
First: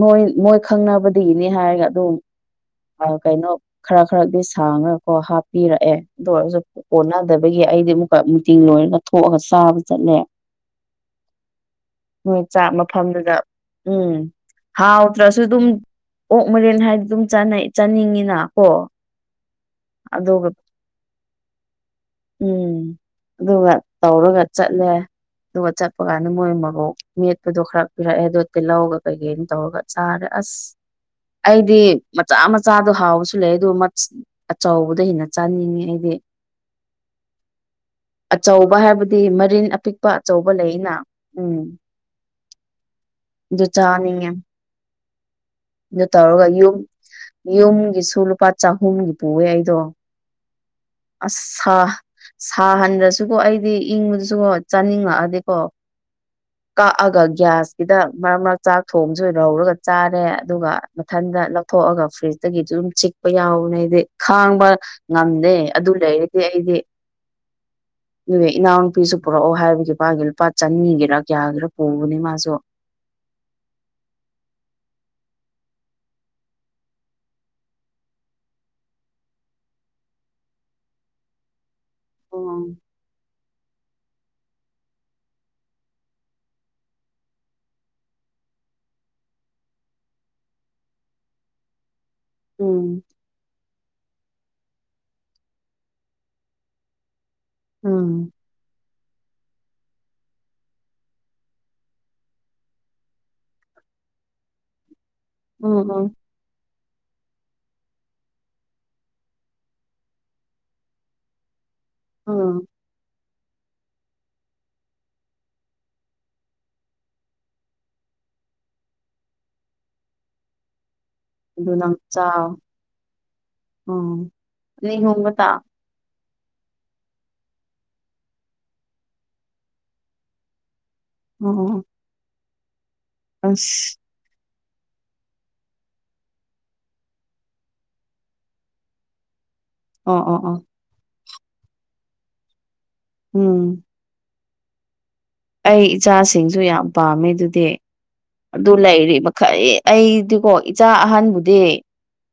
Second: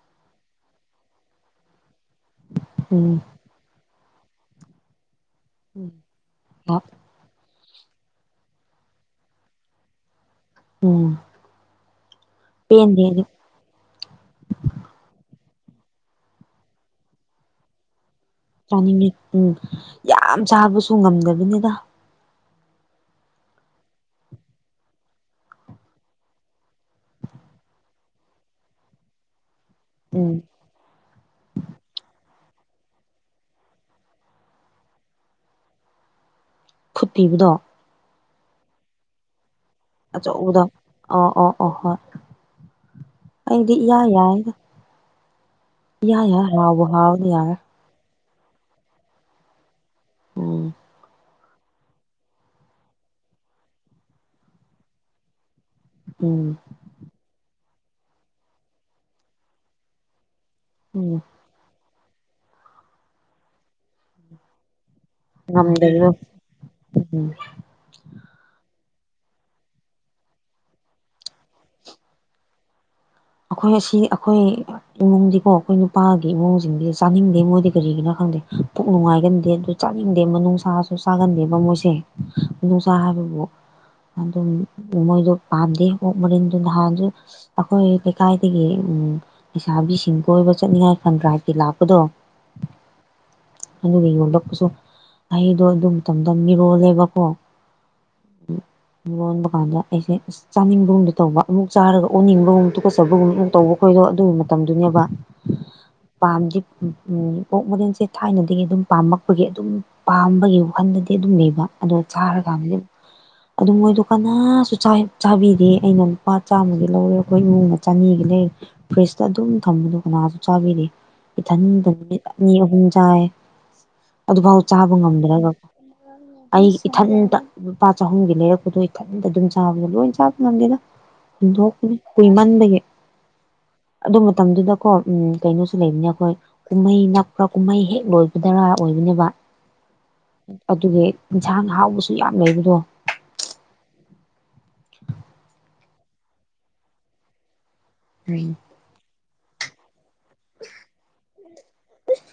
ꯃꯣꯏ ꯃꯣꯏ ꯈꯪꯅꯕꯗꯒꯤꯅꯤ ꯍꯥꯏꯔꯒ ꯑꯗꯨꯝ ꯎꯝ ꯀꯩꯅꯣ ꯈꯔ ꯈꯔꯗꯤ ꯁꯥꯡꯉꯒ ꯀꯣ ꯎꯝ ꯍꯥꯞꯄꯤꯔꯛꯑꯦ ꯑꯗꯨ ꯑꯣꯏꯔꯁꯨ ꯀꯣꯟꯅꯗꯦ ꯗꯕꯒꯤ ꯑꯩꯗꯤ ꯑꯃꯨꯛꯀ ꯃꯤꯇꯤꯡ ꯂꯣꯏꯔꯒ ꯊꯣꯛꯑꯒ ꯆꯥꯕ ꯆꯠꯂꯦ ꯎꯝ ꯆꯥꯛ ꯄꯦꯟꯗꯦ ꯑꯗꯨ ꯃꯐꯝꯗꯨꯗ ꯎꯝ ꯍꯥꯎꯇꯔꯁꯨ ꯑꯗꯨꯝ ꯑꯣꯛ ꯃꯦꯔꯤꯜ ꯍꯥꯏꯗꯤ ꯑꯗꯨꯝ ꯆꯥꯅꯤꯡꯉꯤꯅ ꯀꯣ ꯆꯥꯅꯤꯡꯉꯤ ꯎꯝ ꯌꯥꯝ ꯑꯗꯨꯒ ꯆꯥꯕꯁꯨ ꯉꯝꯗꯕꯅꯤꯗ ꯎꯝ ꯑꯗꯨꯒ ꯇꯧꯔꯒ ꯆꯠꯂꯦ ꯑꯗꯨꯒ ꯆꯠꯄ ꯀꯥꯟꯗ ꯃꯣꯏ ꯃꯔꯣꯛ ꯃꯦꯠꯄꯗꯣ ꯈꯔ ꯄꯤꯔꯛꯑꯦꯗꯣꯠꯇꯤ ꯂꯧꯔꯒ ꯀꯩꯀꯩ ꯇꯧꯔꯒ ꯆꯥꯔꯦ ꯎꯝ ꯑꯁ ꯑꯩꯗꯤ ꯃꯆꯥ ꯃꯆꯥꯗꯣ ꯍꯥꯎꯕꯁꯨ ꯂꯩ ꯑꯗꯨ ꯑꯆꯧꯕꯗ ꯍꯦꯟꯅ ꯆꯥꯅꯤꯡꯉꯦ ꯑꯩꯗꯤ ꯈꯨꯠꯄꯤꯕꯗꯣ ꯑꯆꯧꯕ ꯍꯥꯏꯕꯗꯤ ꯃꯔꯤꯟ ꯑꯄꯤꯛ ꯑꯄꯥ ꯑꯆꯧꯕ ꯑꯆꯧꯕꯗꯣ ꯂꯩꯅ ꯑꯣ ꯑꯣ ꯎꯝ ꯑꯣ ꯍꯣꯏ ꯑꯗꯨ ꯑꯩꯗꯤ ꯏꯌꯥ ꯆꯥꯅꯤꯡꯉꯦ ꯌꯥꯏꯗ ꯑꯗꯨ ꯏꯌꯥ ꯇꯧꯔꯒ ꯌꯥꯏ ꯌꯨꯝ ꯍꯥꯎꯕꯨ ꯍꯥꯎꯔꯗꯤ ꯌꯥꯔꯦ ꯌꯨꯝꯒꯤꯁꯨ ꯂꯨꯄꯥ ꯆꯍꯨꯝꯒꯤ ꯄꯨꯑꯦ ꯑꯩꯗꯣ ꯎꯝ ꯑꯁ ꯁꯥꯍꯟꯗ꯭ꯔꯁꯨꯀꯣ ꯑꯩꯗꯤ ꯏꯪꯕꯗꯨꯁꯨ ꯆꯥꯅꯤꯡꯉꯛꯑꯗꯤꯀꯣ ꯎꯝ ꯀꯛꯑꯒ ꯒ꯭ꯌꯥꯁꯀꯤꯗ ꯃꯔꯛ ꯃꯔꯛ ꯆꯥꯛ ꯊꯣꯡꯕꯁꯨ ꯂꯧ ꯍꯧꯔꯒ ꯆꯥꯔꯦ ꯑꯗꯨꯒ ꯎꯝ ꯃꯊꯟꯗ ꯂꯧ ꯊꯣꯛꯑꯒ ꯐ꯭ꯔꯤꯖꯇꯒꯤꯁꯨ ꯑꯗꯨꯝ ꯆꯤꯛꯄ ꯌꯥꯎꯅꯦ ꯑꯩꯗꯤ ꯈꯥꯡꯕ ꯉꯝꯗꯦ ꯑꯗꯨ ꯉꯝꯗꯕꯗꯣ ꯂꯩꯔꯗꯤ ꯑꯩꯗꯤ ꯎꯝ ꯑꯗꯨꯒ ꯏꯅꯥꯎꯅꯨꯄꯤꯁꯨ ꯄꯨꯔꯛꯑꯣ ꯍꯥꯏꯕꯒꯤ ꯃꯥꯒꯤ ꯂꯨꯄꯥ ꯆꯅꯤꯒꯤꯔꯛ ꯌꯥꯒ꯭ꯔ ꯄꯣꯅꯤ ꯃꯥꯁꯨ ꯑꯩꯈꯣꯏ ꯑꯁꯤ ꯑꯩꯈꯣꯏ ꯏꯃꯨꯡꯗꯤꯀꯣ ꯑꯩꯈꯣꯏ ꯅꯨꯄꯥꯒꯤ ꯏꯃꯨꯡꯁꯤꯡꯗꯤ ꯆꯥꯅꯤꯡꯗꯦ ꯃꯣꯏꯗꯤ ꯀꯔꯤꯒꯤꯅꯣ ꯈꯪꯗꯦ ꯄꯨꯛ ꯅꯨꯡꯉꯥꯏꯒꯟꯗꯦ ꯑꯗꯨ ꯆꯥꯅꯤꯡꯗꯦ ꯃꯅꯨꯡꯁꯥꯁꯨ ꯆꯥꯒꯟꯗꯦꯕ ꯃꯣꯏꯁꯦ ꯎꯝ ꯅꯨꯡꯁꯥ ꯍꯥꯏꯕꯕꯨ ꯑꯗꯨꯝ ꯃꯣꯏꯗꯣ ꯄꯥꯝꯗꯦ ꯑꯣꯛ ꯃꯔꯤꯟꯗꯨ ꯅꯍꯥꯟꯁꯨ ꯑꯩꯈꯣꯏ ꯀꯥꯏꯗꯒꯤ ꯎꯝ ꯂꯩꯁꯥꯕꯤꯁꯤꯡ ꯀꯣꯏꯕ ꯆꯠꯅꯤꯡꯉꯥꯏ ꯐꯟꯗ꯭ꯔꯗꯔꯥꯢꯕ ꯀꯤ ꯂꯥꯛꯄꯗꯣ ꯎꯝ ꯑꯗꯨꯒ ꯌꯣꯜꯂꯛꯄꯁꯨ ꯑꯩꯗꯣ ꯑꯗꯨ ꯇꯝ ꯇꯝ ꯃꯤꯔꯣꯜꯂꯦꯕꯀꯣ ꯑꯝ [INAUDIBLE] ꯂꯣꯟꯕ ꯀꯥꯟꯗ ꯑꯩꯁꯦ ꯑꯁ ꯆꯥꯅꯤꯡꯕꯒꯨꯝꯗ ꯇꯧꯕ ꯑꯃꯨꯛ ꯆꯥꯔꯒ ꯑꯣꯟꯅꯤꯡꯕꯒꯨꯝ ꯀꯠꯆꯕꯒꯨꯝꯕ ꯇꯧꯕ ꯈꯣꯏꯗꯣ ꯑꯗꯨꯒꯤ ꯃꯇꯝꯗꯨꯅꯦꯕ ꯎꯝ ꯎꯝ ꯄꯥꯝꯗꯤ ꯎ ꯎ ꯑꯣꯛ ꯃꯔꯤꯟꯁꯦ ꯊꯥꯏꯅꯗꯒꯤ ꯑꯗꯨꯝ ꯄꯥꯝꯃꯛꯄꯒꯤ ꯑꯗꯨꯝ ꯄꯥꯝꯕꯒꯤ ꯋꯥꯈꯜꯗꯗꯤ ꯑꯗꯨꯝ ꯂꯩꯕ ꯑꯗꯨ ꯎꯝ ꯆꯥꯔꯀꯥꯟꯗꯗꯤ ꯑꯗꯨ ꯃꯣꯏꯗꯣ ꯀꯅꯥꯁꯨ ꯆꯥꯕꯤꯗꯦ ꯑꯩꯅ ꯂꯨꯄꯥ ꯆꯥꯝꯃꯒꯤ ꯂꯧꯔꯦ ꯑꯩꯈꯣꯏ ꯏꯃꯨꯡꯃꯛꯇ ꯆꯅꯤꯒ ꯂꯩ ꯐ꯭ꯔꯤꯖꯇ ꯑꯗꯨꯝ ꯊꯝꯕꯗꯣ ꯀꯅꯥꯁꯨ ꯆꯥꯕꯤꯗ‌ꯦ ꯑꯗꯨ ꯏꯊꯟꯗ ꯅꯪ [INAUDIBLE] ꯑꯅꯤ ꯆꯥꯎ ꯑꯍꯨꯝ ꯆꯥꯏ ꯎꯝ ꯑꯗꯨꯐꯥꯎ ꯆꯥꯕ ꯑꯅꯤ ꯑꯍꯨꯝꯒꯇ ꯉꯝꯗ꯭ꯔꯒꯀꯣ [UNINTELLIGIBLE] ꯑꯩ ꯏꯊꯟꯇ ꯂꯨꯄꯥ ꯆꯍꯨꯝꯒꯤ ꯂꯩꯔꯛꯄꯗꯣ ꯏꯊꯟꯇ ꯑꯗꯨꯝ ꯆꯥꯕꯗꯣ ꯂꯣꯏ ꯆꯥꯕ ꯉꯝꯗꯦꯗ ꯎꯝ ꯎꯝ ꯇꯤꯡꯊ‌ꯣꯛꯄꯅꯤ ꯀꯨꯏꯃꯟꯕꯒꯤ ꯑꯁ ꯑꯗꯨ ꯃꯇꯝꯗꯨꯗꯀꯣ ꯎꯝ ꯀꯩꯅꯣꯁꯨ ꯂꯩꯕꯅꯦ ꯑꯩꯈꯣꯏ ꯀꯨꯝꯍꯩ ꯅꯛꯄ꯭ꯔ ꯀꯨꯝꯍꯩ ꯍꯦꯛ ꯂꯣꯏꯕꯗꯔ ꯑꯣꯏꯕꯅꯦꯕ ꯑꯣ ꯑꯣ ꯑꯣ ꯑꯗꯨꯅ‌ꯦ ꯏꯟꯁꯥꯡ ꯍꯥꯎꯕꯁꯨ ꯌꯥꯝ ꯂꯩꯕꯗꯣ ꯎꯝ ꯑꯩ ꯏꯆꯥꯁꯤꯡꯁꯨ ꯌꯥꯝ ꯄꯥꯝꯃꯦ ꯑꯗꯨꯗꯤ [INAUDIBLE] ꯑꯗꯨ ꯂꯩꯔꯤ ꯃꯈꯩ ꯑꯩꯗꯤꯀꯣ ꯏꯆꯥ ꯑꯍꯟꯕꯨꯗꯤ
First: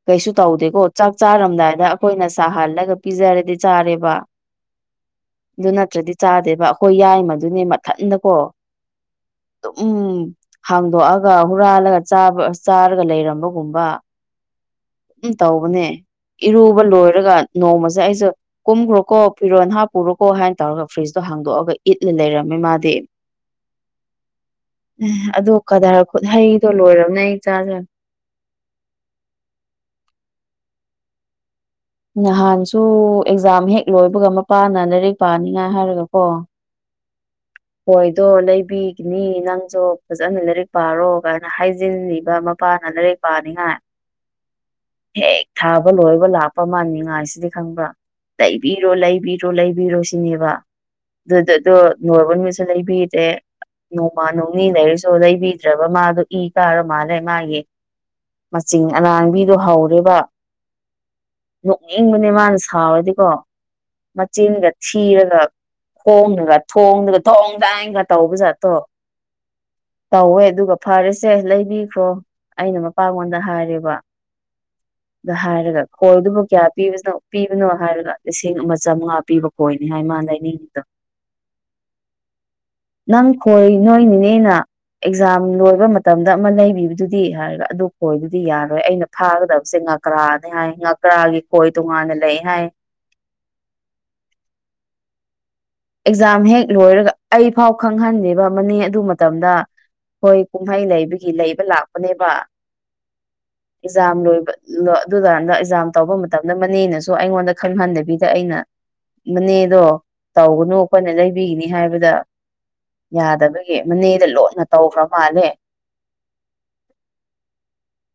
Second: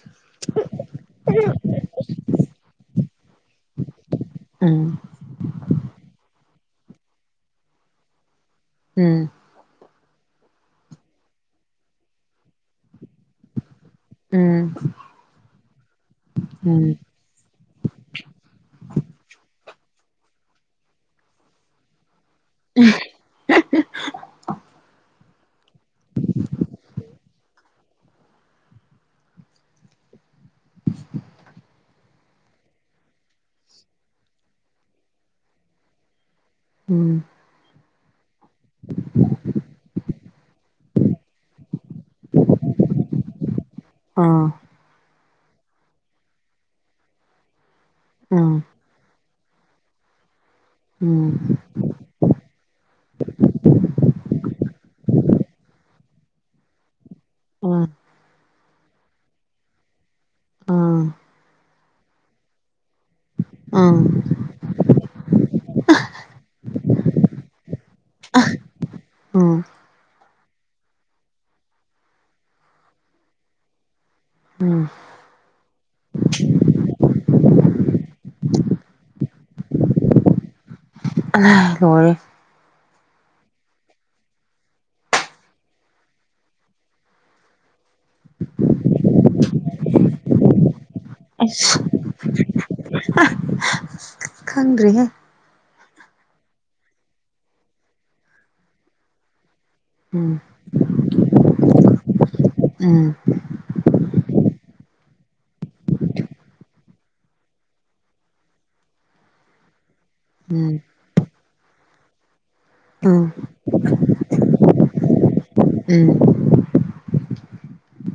ꯀꯩꯁꯨ ꯇꯧꯗꯦꯀꯣ ꯆꯥꯛ ꯆꯥꯔꯝꯗꯥꯏꯗ ꯑꯩꯈꯣꯏꯅ ꯁꯥꯍꯜꯂꯒ ꯄꯤꯖꯔꯗꯤ ꯆꯥꯔꯦꯕ ꯎꯝ ꯑꯗꯨ ꯅꯠꯇ꯭ꯔꯗꯤ ꯆꯥꯗꯦꯕ ꯑꯩꯈꯣꯏ ꯌꯥꯏ ꯃꯗꯨꯅꯦ ꯃꯊꯟꯗꯀꯣ ꯎꯝ ꯑꯗꯨꯝ ꯍꯥꯡꯗꯣꯛꯑꯒ ꯍꯨꯔꯥꯜꯂꯒꯥ ꯆꯥꯔꯒ ꯂꯩꯔꯝꯕꯒꯨꯝꯕ ꯎꯝ ꯎꯝ ꯇꯧꯕꯅꯦ ꯏꯔꯨꯕ ꯎꯝ ꯂꯣꯏꯔꯒ ꯅꯣꯡꯃꯁꯦ ꯑꯩꯁꯨ ꯀꯨꯝꯈ꯭ꯔꯣꯀꯣ ꯐꯤꯔꯣꯟꯜ ꯍꯥꯞꯄꯔꯣꯀꯣ ꯍꯥꯏꯅ ꯇꯧꯔꯒ ꯐ꯭ꯔꯤꯖꯇꯣ ꯍꯥꯡꯗꯣꯛꯑꯒ ꯏꯠꯂ ꯂꯩꯔꯝꯃꯦ ꯃꯥꯗꯤ [INAUDIBLE] ꯑꯗꯣ ꯀꯙꯔ ꯈꯨꯠ ꯍꯩꯗꯣ ꯂꯣꯏꯔꯕꯅꯦ ꯏꯆꯥꯖꯦ ꯅꯍꯥꯟꯁꯨ ꯑꯦꯛꯖꯥꯝ ꯍꯦꯛ ꯂꯣꯏꯕꯒ ꯃꯄꯥꯅ ꯂꯥꯏꯔꯤꯛ ꯄꯥꯅꯤꯉꯥꯏ ꯍꯥꯏꯔꯒ ꯀꯣ ꯎꯝ ꯑꯣꯏꯗꯣ ꯂꯩ ꯕꯤꯒꯤꯅꯤ ꯅꯪꯁꯨ ꯐꯖꯅ ꯂꯥꯏꯔꯤꯛ ꯄꯥꯔꯣ ꯀꯥꯏꯅ ꯍꯥꯏꯖꯤꯟꯕ ꯃꯄꯥꯅ ꯂꯥꯏꯔꯤꯛ ꯄꯅꯤꯉꯥꯏ ꯑꯥ ꯍꯦꯛ ꯊꯥꯕ ꯂꯣꯏꯕ ꯂꯥꯛꯄ ꯃꯥꯅꯤꯡꯉꯥꯏꯁꯤꯗꯤ ꯈꯪꯕ꯭ꯔꯥ ꯎꯝ ꯇꯩꯕꯤ ꯔꯣ ꯂꯩꯕꯤꯔꯣ ꯂꯩꯕꯤꯔꯣ ꯁꯤꯅꯦꯕ ꯎꯝ ꯑꯗꯨꯣꯏ ꯁꯨ ꯂꯩꯕꯤꯗꯦ ꯅꯣꯡꯃ ꯅꯣꯡꯅꯤ ꯂꯩꯔꯁꯨ ꯂꯩꯕꯤꯗ꯭ꯔꯕ ꯃꯥꯗꯣ ꯏ ꯀꯥꯔ ꯃꯥꯜꯂꯦ ꯃꯥꯒꯤ ꯎꯝ ꯃꯆꯤꯟ ꯑꯅꯥꯥꯡꯕꯤꯗꯣ ꯍꯧꯔꯦꯕ ꯑꯥ ꯅꯣꯛꯅꯤꯡꯕꯅꯦ ꯃꯥꯅ ꯁꯥꯎꯔꯗꯤꯀꯣ ꯎꯝ ꯃꯆꯤꯟꯒ ꯊꯤꯔꯒ ꯈꯣꯡꯉꯒ ꯊꯣꯡꯒ ꯊꯣꯡ ꯗꯥꯡꯒ ꯇꯧꯕꯖꯥꯠꯇꯣ ꯎꯝ ꯇꯧꯋꯦ ꯑꯗꯨꯒ ꯐꯔꯁꯦ ꯂꯩꯕꯤꯈꯔ‌ꯣ ꯑꯩꯅ ꯃꯄꯉꯣꯟꯗ ꯍꯥꯏꯔꯦꯕ ꯎꯝ ꯑꯗ ꯍꯥꯏꯔꯒ ꯐꯜꯗꯨꯕꯨ ꯀꯌꯥ ꯄꯤꯕꯅꯣ ꯄꯤꯕꯅꯣ ꯍꯥꯏꯔꯒ ꯂꯤꯁꯤꯡ ꯑꯃ ꯆꯥꯝꯃꯉꯥ ꯄꯤꯕ ꯑꯣꯏꯅꯤ ꯍꯥꯏ ꯃꯥ ꯂꯩꯕꯤ [INAUDIBLE] ꯑꯍꯥ ꯂꯣꯏꯔꯦ ꯅꯪ ꯈꯣꯏ ꯅꯣꯏꯅꯤꯅꯦꯅ ꯑꯦꯛꯖꯥꯝ ꯂꯣꯏꯕ ꯃꯇꯝꯗ ꯑꯃ ꯂꯩꯕꯤꯕꯗꯨꯗꯤ ꯍꯥꯏꯔꯤꯕ ꯑꯗꯨ ꯀꯣꯏꯗꯨꯗꯤ ꯌꯥꯔꯣꯏ ꯑꯩꯅ ꯐꯥꯒꯗꯕꯁꯦ ꯉꯀ꯭ꯔꯥꯅꯦ ꯍꯥꯏ ꯉꯀ꯭ꯔꯥꯒꯤ ꯈꯣꯏ ꯇꯣꯉꯥꯟꯅ ꯂꯩ ꯍꯥꯏ ꯈꯪꯗ꯭꯭ꯔꯔꯤꯍꯦ ꯑꯦꯛꯖꯥꯝ ꯍꯦꯛ ꯂꯣꯏꯔꯒ ꯑꯩ ꯐꯥꯎ ꯈꯪꯍꯟꯅꯤꯡꯕ ꯑꯃ ꯑꯗꯨ ꯃꯇꯝꯗ ꯎꯝ ꯍꯣꯏ ꯀꯨꯝꯍꯩ ꯂꯩꯕꯒꯤ ꯂꯩꯕ ꯂꯥꯛꯄꯅꯦꯕ [INAUDIBLE] ꯑꯦꯛꯖꯥꯝ ꯂꯣꯏꯕ ꯑꯗꯨ ꯇꯔꯗ ꯑꯦꯛꯖꯥꯝ ꯇꯧꯕ ꯃꯇꯝꯗ ꯃꯅꯦꯅꯁꯨ ꯑꯩꯉꯣꯟꯗ ꯈꯪꯍꯟꯗꯕꯤꯗ ꯑꯩꯅ ꯃꯅꯦꯗꯣ ꯇꯧꯒꯅꯨ ꯎꯝ ꯑꯩꯈꯣꯏꯅ ꯂꯩꯕꯤꯒꯅꯤ ꯍꯥꯏꯕꯗ ꯎꯝ ꯌꯥꯗꯕꯒꯤ ꯃꯅꯦꯗ ꯂꯣꯟꯅ ꯇꯧꯈ꯭ꯔ ꯃꯥꯜꯂꯦ ꯎꯝ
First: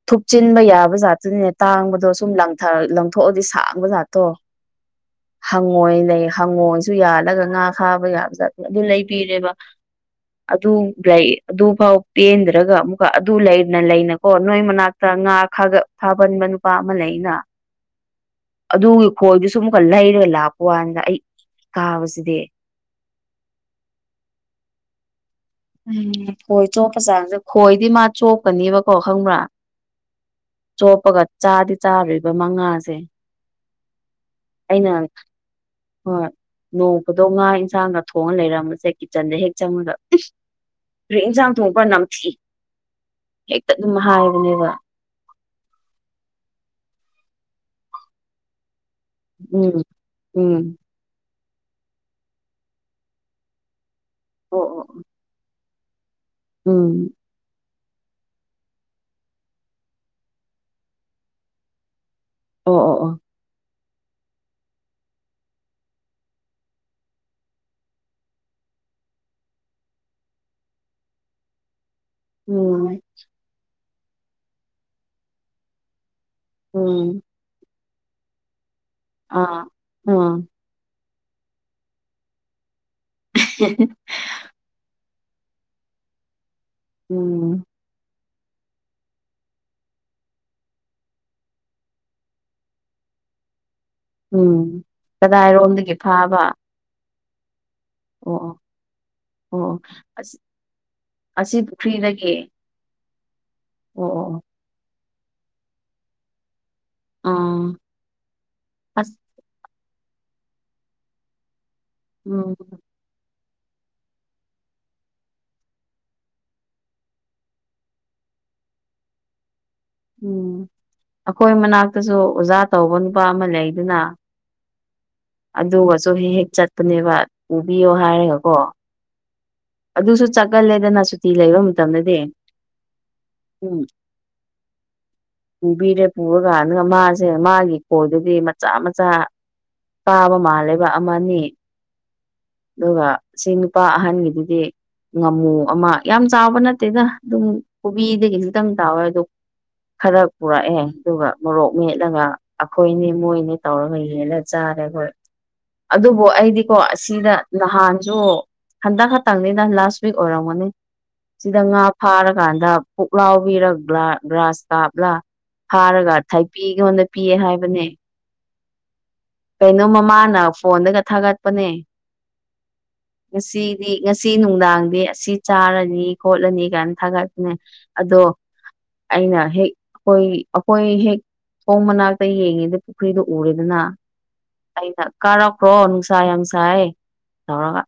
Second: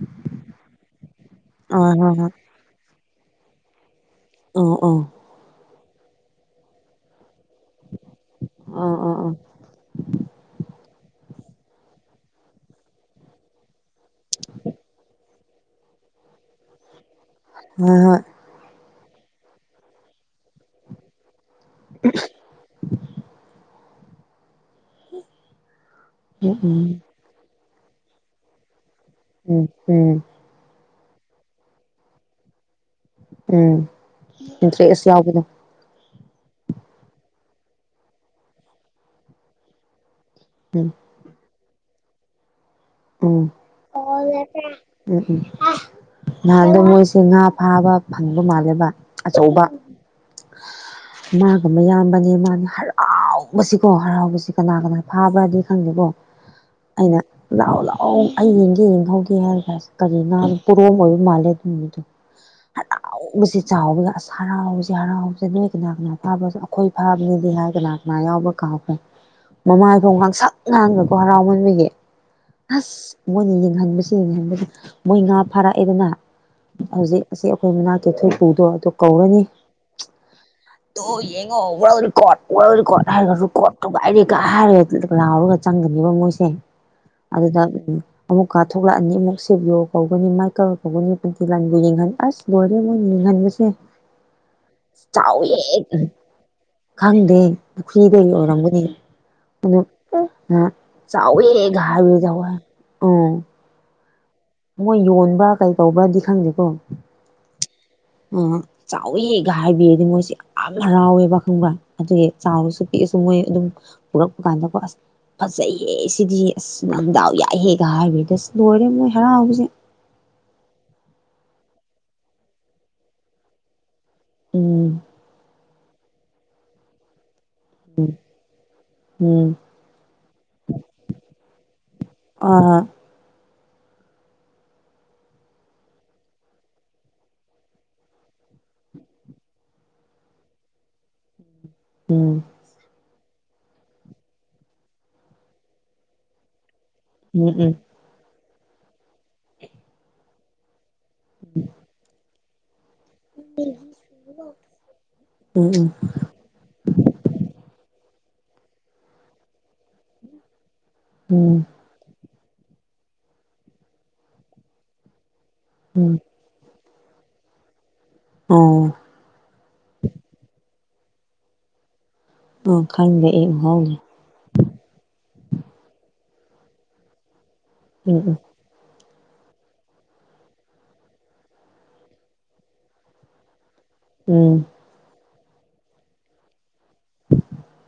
ꯊꯨꯞꯆꯤꯟꯕ ꯌꯥꯕ ꯥꯇꯅꯤꯅꯦ ꯍꯣꯏ ꯇꯥꯡꯕꯗꯣ ꯍꯣꯏ ꯁꯨꯝ ꯍꯣꯏ ꯂꯥꯡ ꯂꯪꯊꯣꯛꯑꯗꯤ ꯁꯥꯡꯕ ꯖꯥꯠꯇꯣ ꯎꯝ ꯎꯝ ꯍꯪꯉꯣꯏ ꯂꯩ ꯍꯪꯉꯣꯟꯁꯨ ꯌꯥꯜꯂꯒ ꯉꯥ ꯐꯥꯕ ꯌꯥꯕ ꯑꯗꯨ ꯑꯣ ꯑꯣ ꯂꯩꯕꯤꯔꯦꯕ [INAUDIBLE] ꯑꯗꯨ ꯂꯩ ꯑꯗꯨꯐꯥꯎ ꯄꯦꯟꯗ꯭ꯔꯒ ꯑꯃꯨꯛꯀ ꯑꯗꯨ ꯂꯩꯅ ꯂꯩꯅꯀꯣ ꯅꯣꯏ ꯃꯅꯥꯛ ꯉꯥꯥꯒ ꯐꯥꯕꯟꯕ ꯅꯨꯄꯥ ꯑꯃ ꯂꯩꯅ ꯍꯣꯏ ꯍꯣꯏ ꯑꯗꯨꯒꯤ ꯈꯣꯏꯗꯨꯁꯨ ꯑꯃꯨꯛꯀ ꯂꯩꯔꯒ ꯂꯥꯛꯄ ꯀꯥꯟꯗ ꯑꯩ ꯀꯥꯕꯁꯤꯗꯤ [INAUDIBLE] [INAUDIBLE] ꯎꯝ ꯈꯣꯏ ꯆꯣꯞꯄ ꯎꯝ ꯆꯥꯡꯁꯦ ꯈꯣꯏꯗꯤ ꯃꯥ ꯆꯣꯞꯀꯅꯤꯕꯀꯣ ꯈꯪꯕ꯭ꯔꯥ ꯎꯝ ꯎꯝ ꯆꯣꯞꯄꯒ ꯆꯥꯗꯤ ꯆꯥꯔꯣꯏꯕ ꯃꯉꯥꯁꯦ ꯎꯝ ꯑꯩꯅ ꯏꯟꯇꯔꯦꯁ ꯌꯥꯎꯕꯗꯣ ꯍꯣꯏ ꯅꯣꯡ ꯐꯗꯣ ꯉꯥ ꯏꯟꯁꯥꯡꯒ ꯊꯣꯡꯉ ꯂꯩꯔꯝꯝꯕꯁꯦ ꯀꯤꯠꯆꯟꯗ ꯍꯦꯛ ꯆꯪꯕꯒ [INAUDIBLE] ꯀꯔꯤ ꯌꯦꯟꯁꯥꯡ ꯊꯣꯡꯕ꯭ꯔ ꯅꯝꯊꯤ ꯎꯝ ꯍꯦꯛꯇ ꯑꯗꯨꯝ ꯍꯥꯏꯕꯅꯦꯕ ꯎꯝ ꯎꯝ ꯅꯍꯥꯟꯗꯣ ꯃꯣꯏꯁꯦ ꯉꯥ ꯐꯥꯕ ꯐꯪꯕ ꯃꯥꯜꯂꯦꯕ ꯑꯆꯧꯕ ꯎꯝ ꯎꯝ ꯃꯥꯒꯨꯝꯕ ꯌꯥꯝꯕꯅꯦ ꯃꯥꯅ ꯍꯔꯥꯎꯕꯁꯤꯀꯣ ꯍꯔꯥꯎꯕꯁꯤ ꯑꯣ ꯀꯅꯥ ꯑꯣ ꯀꯅꯥ ꯐꯥꯕ꯭ꯔꯗꯤ ꯈꯪꯗꯦꯀꯣ ꯎꯝ ꯑꯩꯅ ꯂꯥꯛꯥꯎ ꯂꯥꯛꯥꯎ ꯑꯩ ꯌꯦꯡꯒꯦ ꯌꯦꯡꯍꯧꯒꯦ ꯍꯥꯏꯔ ꯀꯁꯤ ꯀꯔꯤꯅ ꯀꯣꯔꯣꯝ ꯑꯣꯏꯕ ꯃꯥꯜꯂꯦ ꯑꯗꯨ ꯃꯤꯗꯣ ꯑꯣ ꯑꯣ ꯑꯣ [UNINTELLIGIBLE] ꯆꯥꯎꯕꯒꯤ ꯑꯁ ꯍꯔꯥꯎꯁꯦ ꯍꯔꯥꯎꯁꯦ ꯅꯣꯏ ꯀꯅꯥ ꯀꯅꯥ ꯐꯥꯕꯁꯨ ꯑꯩꯈꯣꯏ ꯐꯥꯕꯅꯤꯗꯤ ꯍꯥꯏꯗꯅ ꯁꯃ ꯌꯥꯎꯕ꯭ꯔ ꯀꯥꯈꯩ ꯃꯃꯥꯐꯥꯎ ꯉꯥꯡꯁꯛ ꯉꯥꯡꯕꯀꯣ ꯍꯔꯥꯎꯃꯟꯕꯒꯤ ꯎꯝ ꯑꯁ ꯃꯣꯏꯅ ꯌꯦꯡꯍꯟꯕꯁꯦ ꯌꯦꯡꯍꯟꯕꯗ ꯃꯣꯏ ꯉꯥ ꯐꯥꯔꯛꯑꯦꯗꯅ ꯎꯝ ꯍꯧꯖꯤꯛ ꯑꯁꯤ ꯑꯩꯈꯣꯏ ꯃꯅꯥꯛꯇꯦꯊꯣꯏꯄꯨꯗꯣ ꯑꯗꯨ ꯀꯧꯔꯅꯤ ꯑꯥ ꯑꯥ ꯑꯣ ꯌꯦꯡꯉꯣ ꯋꯥꯔꯜꯗ ꯔꯦꯀꯣꯔꯗ ꯋꯥꯔꯜꯗ ꯔꯦꯀꯣꯔꯗ ꯍꯥꯏ ꯀꯣꯠꯇꯨ ꯍꯥꯏꯔ ꯀ ꯍꯥꯏꯔꯦ ꯂꯥꯎꯔꯒ ꯆꯪꯒꯅꯦꯕ ꯃꯣꯏꯁꯦ ꯑꯗꯨꯗ ꯎꯝ ꯑꯃꯨꯛ ꯀꯥꯊꯣꯛꯂꯛꯑꯅꯤ ꯑꯃꯨꯛ ꯁꯦꯕꯤꯌꯣ ꯀꯧꯒꯅꯤ ꯃꯥꯏ ꯀꯔ ꯀꯧꯒꯅꯤ [UNINTELLIGIBLE] ꯌꯦꯡꯍꯟ ꯑꯁ [UNINTELLIGIBLE] ꯎꯝ ꯆꯥꯎꯋꯦ ꯀꯗꯥꯏꯔꯣꯝꯗꯒꯤ ꯐꯥꯕ ꯈꯪꯗꯦ ꯄꯨꯈ꯭ꯔꯤꯗꯒꯤ ꯑꯣ ꯑꯣ ꯑꯣꯏꯔꯝꯒꯅꯤ ꯑꯣ ꯑꯁ [UNINTELLIGIBLE] ꯑꯁꯤ ꯆꯥꯎꯋꯦꯔꯦꯒ ꯍꯥꯏꯌꯦ ꯄꯨꯈ꯭ꯔꯤꯗꯒꯤ ꯖꯎ ꯎꯝ ꯑꯣ ꯑꯣ ꯃꯣꯏ ꯌꯣꯟꯕ ꯀꯩ ꯇꯧꯕ꯭ꯔꯗꯤ ꯈꯪꯗꯦꯀꯣ ꯑꯥ ꯑ ꯑꯁ ꯆꯥꯎꯋꯦꯒ ꯍꯥꯏꯕꯤꯔꯗꯤ ꯃꯣꯏꯁꯦ ꯌꯥꯝꯅ ꯍꯔꯥꯎꯋꯦꯕꯥ ꯈꯪꯕ꯭ꯔꯥ ꯑꯗꯨꯒꯤ ꯎꯝ ꯆꯥꯎꯔꯁꯨ ꯄꯤꯛꯑꯁꯨ ꯃꯣꯏ ꯑꯗꯨꯝ ꯄꯨꯔꯛꯄ ꯀꯥꯟꯗꯀꯣ ꯑꯁ ꯐꯖꯩꯍꯦ ꯁꯤꯗꯤ ꯑꯁ ꯅꯪꯗꯥꯎ ꯌꯥꯏꯍꯦꯒ ꯍꯥꯏꯕꯦꯗ ꯑꯁ ꯂꯣꯏꯔꯦ ꯃꯣꯏ ꯍꯔꯥꯎꯕꯁꯦ ꯎꯝ ꯑꯩꯈꯣꯏ ꯃꯅꯥꯛꯇꯁꯨ ꯑꯣꯖꯥ ꯇꯧꯕ ꯅꯨꯄꯥ ꯑꯃ ꯂꯩꯗꯨꯅ ꯎꯝ ꯑꯗꯨꯒꯁꯨ ꯍꯦꯛ ꯍꯦꯛ ꯆꯠꯄꯅꯦꯕ ꯄꯨꯕꯤꯌꯣ ꯎꯝ ꯍꯥꯏꯔꯒꯀꯣ ꯎꯝ ꯑꯗꯨꯁꯨ ꯆꯠꯀꯜꯂꯦꯗꯅ ꯁꯨꯇꯤ ꯂꯩꯕ ꯃꯇꯝꯗꯗꯤ ꯑꯥ ꯎꯝ ꯄꯨꯕꯤꯔꯦ ꯄꯨꯕ ꯀꯥꯟꯗꯨꯒ ꯃꯥꯁꯦ ꯃꯥꯒꯤ ꯀꯣꯜꯗꯗꯤ ꯃꯆꯥ ꯃꯆꯥ ꯄꯥꯕ ꯃꯥꯜꯂꯦꯕ ꯑꯃꯅꯤ ꯎꯝ ꯑꯗꯨꯒ ꯁꯤ ꯅꯨꯄꯥ ꯑꯍꯟꯒꯤꯗꯨꯗꯤ ꯉꯥꯃꯨ ꯑꯃ ꯌꯥꯝ ꯆꯥꯎꯕ ꯅꯠꯇꯦꯗ ꯑꯗꯨꯝ ꯎꯝ ꯎꯝ ꯀꯣꯕꯤꯗꯒꯤꯁꯨꯇꯪ ꯇꯥꯎꯋꯦ ꯑꯗꯣ ꯈꯔ ꯄꯨꯔꯛꯑꯦ ꯑꯗꯨꯒ ꯃꯣꯔꯣꯛ ꯃꯦꯠꯂꯒ ꯑꯩꯈꯣꯏꯅꯤ ꯃꯣꯏꯅꯦ ꯇꯧꯔꯒ ꯌꯦꯜꯂ ꯆꯥꯔꯦ ꯍꯣꯏ ꯎꯝ ꯎꯝ ꯑꯗꯨ ꯑꯣ ꯑꯩꯗꯤꯀꯣ ꯑꯁꯤꯗ ꯅꯍꯥꯟꯁꯨ ꯍꯟꯗꯛ ꯈꯛꯇꯪꯅꯤꯅ ꯂꯥꯁ ꯋꯤꯛ ꯑꯣꯏꯔꯝꯒꯅꯤ ꯎꯝ ꯁꯤꯗ ꯉꯥ ꯐꯥꯔꯀꯥꯟꯗ ꯄꯨꯛꯂꯥꯎꯕꯤꯔ ꯒ꯭ꯔꯥꯁ ꯀꯥꯞꯂꯥ ꯐꯥꯔꯒ ꯎꯝ ꯊꯥꯏꯄꯤ ꯑꯩꯉꯣꯟꯗ ꯄꯤꯌꯦ ꯍꯥꯏꯕꯅꯦ ꯑꯣ ꯀꯩꯅꯣ ꯃꯃꯥꯅ ꯐꯣꯟꯗꯒ ꯊꯥꯒꯠꯄꯅꯦ ꯑ ꯈꯪꯗꯦ ꯑꯩ ꯉꯁꯤꯗꯤ ꯎꯍꯧꯗꯦ ꯉꯁꯤ ꯑꯁꯤ ꯅꯨꯡꯗꯥꯡꯗꯤ ꯑꯁꯤ ꯆꯥꯔꯅꯤ ꯈꯣꯠꯂꯅꯤ ꯀꯥꯏꯅ ꯊꯥꯒꯠꯄꯅꯦ ꯑꯗꯣ ꯎꯝ ꯎꯝ ꯑꯩꯅ ꯍꯦꯛ ꯑꯩꯈꯣꯏ ꯑꯩꯈꯣꯏ ꯍꯦꯛ ꯄꯣꯡ ꯃꯅꯥꯛꯇ ꯌꯦꯡꯉꯤꯗ ꯄꯨꯈ꯭ꯔꯤꯗꯨ ꯎꯔꯦꯗꯅ ꯎꯝ ꯑꯩꯅ ꯀꯥꯔꯛꯄ꯭ꯔꯣ ꯅꯨꯡꯁꯥ ꯌꯥꯝ ꯁꯥꯏ ꯇꯧꯔꯒ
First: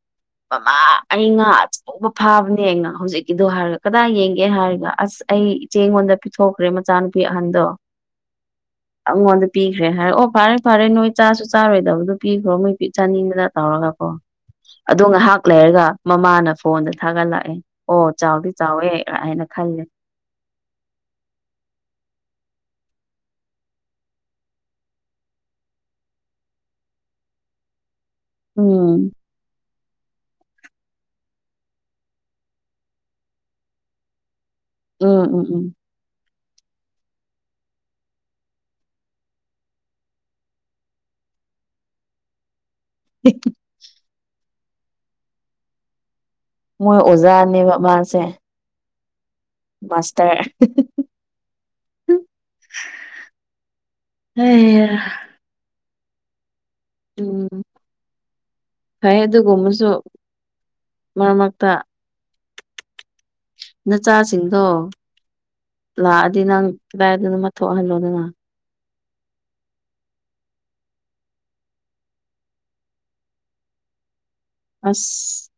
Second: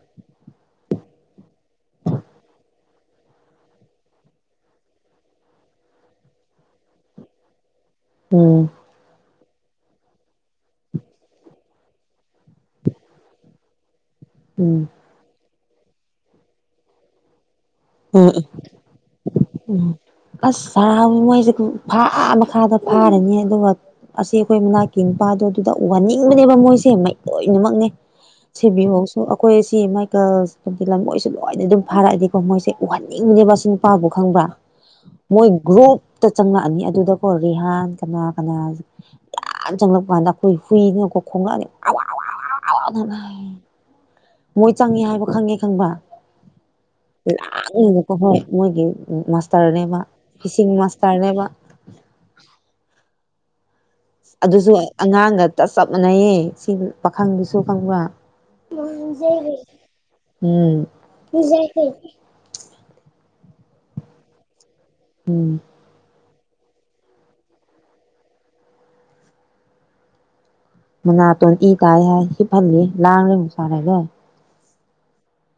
ꯃꯃꯥ ꯑꯩ ꯉꯥ ꯑꯆꯧ ꯐꯥꯕꯅꯦꯅ ꯍꯧꯖꯤꯛꯀꯤꯗꯣ ꯍꯥꯏꯔꯒ ꯀꯗꯥꯏ ꯌꯦꯡꯒꯦ ꯍꯥꯏꯔꯒ ꯑꯁ ꯑꯩꯉꯣꯟꯗ ꯊꯣꯛꯈ꯭ꯔꯦ ꯃꯆꯥꯅꯨꯄꯤ ꯑꯍꯟꯗꯣ ꯎꯝ ꯑꯩꯉꯣꯟꯗ ꯄꯤꯈ꯭ꯔꯦ ꯍꯥꯏꯔꯦ ꯑꯣ ꯐꯔꯦ ꯐꯔꯦ ꯅꯣꯏ ꯆꯥꯁꯨ ꯆꯥꯔꯣꯏꯗꯕꯗꯨ ꯄꯤꯈ꯭ꯔꯣ ꯃꯣꯏ ꯆꯅꯤ ꯑꯃꯗ ꯇꯧꯔꯒꯀꯣ ꯎꯝ ꯑꯗꯣ ꯉꯥꯏꯍꯥꯛ ꯂꯩꯔꯒ ꯃꯃꯥꯅ ꯐꯣꯟꯗ ꯊꯥꯒꯠꯂꯛꯑꯦ ꯑꯣ ꯎꯝ ꯆꯥꯎꯗꯤ ꯆꯥꯎꯋꯦ ꯍꯥꯏꯅ ꯈꯂꯦ ꯎꯝ ꯑꯁ ꯐꯥꯎꯏ ꯃꯣꯏꯁꯦ ꯐꯥ ꯃꯈꯥꯗ ꯐꯥꯔꯅꯤ ꯑꯗꯨꯒ ꯑꯁꯤ ꯑꯩꯈꯣꯏ ꯃꯅꯥꯛꯀꯤ ꯅꯨꯄꯥꯗꫭ ꯑꯗꯨꯗ ꯋꯥꯅꯤꯡꯕꯅꯦꯕ ꯃꯣꯏꯁꯦ ꯃ ꯂꯣꯏꯅꯃꯛꯅꯦ ꯎꯝ ꯁꯦꯕꯤꯌꯧꯁꯨ ꯑꯩꯈꯣꯏ ꯁꯤ ꯃꯥꯏꯀꯜ ꯍꯥꯏꯗꯤ ꯂꯝꯉꯣꯏꯁꯨ ꯂꯣꯏꯅ ꯑꯗꯨꯝ ꯐꯥꯔꯛꯑꯗꯤꯀꯣ ꯃꯣꯏꯁꯦ ꯎꯍꯟꯅꯤꯡꯕꯤꯅꯦꯕꯁꯨ ꯅꯨꯄꯥꯕꯨ ꯈꯪꯕ꯭ꯔꯥ ꯎꯝ ꯎꯝ ꯃꯣꯏ ꯎꯝ ꯒ꯭ꯔꯨꯞ ꯆꯪꯉꯛꯑꯅꯤ ꯑꯗꯨꯗꯀꯣ ꯔꯤꯍꯥꯟ ꯀꯅꯥ ꯀꯅꯥ ꯌꯥꯝ ꯆꯪꯂꯛꯄ ꯀꯥꯟꯗ ꯑꯩꯈꯣꯏ ꯍꯨꯏꯅꯀꯣ ꯈꯣꯡꯂꯛꯑꯅꯤ [UNINTELLIGIBLE] ꯃꯣꯏ ꯆꯪꯉꯦ ꯍꯥꯏꯕ ꯈꯪꯉꯦ ꯈꯪꯕ ꯃꯣꯏ ꯑꯣꯖꯥꯅꯦꯕ ꯂꯥꯡꯉꯒꯀꯣ ꯃꯥꯁꯦ ꯍꯣꯏ ꯃꯣꯏꯒꯤ ꯃꯥꯁꯇꯔꯅꯦꯕ ꯃꯥꯁꯇꯔ ꯐꯤꯁꯤꯡ ꯃꯥꯁꯇꯔꯅꯦꯕ ꯑꯗꯨꯁꯨ ꯑꯉꯥꯡꯒꯇ ꯆꯞ ꯃꯥꯟꯅꯩꯌꯦ ꯁꯤ ꯎꯝ ꯄꯥꯈꯪꯗꯨꯁꯨ ꯈꯪꯕ꯭ꯔ ꯐꯩ [UNINTELLIGIBLE] ꯑꯗꯨꯒꯨꯝꯕꯁꯨ ꯎꯝ ꯃꯔꯛ ꯃꯔꯛꯇ [UNINTELLIGIBLE] ꯅꯆꯥꯁꯤꯡꯗꯣ ꯎꯝ ꯂꯥꯛꯑꯗꯤ ꯅꯪ ꯀꯗꯥꯏꯗꯅꯣꯝꯃ ꯊꯣꯛꯍꯜꯂꯣꯅ ꯅꯪ ꯃꯅꯥꯇꯣꯟ ꯏ ꯇꯥꯏ ꯍꯥꯏ ꯁꯤꯞꯍꯜꯂꯤ ꯂꯥꯡꯂꯦ ꯑꯃꯨꯛ ꯁꯥꯔꯦ ꯂꯣꯏ ꯑꯁ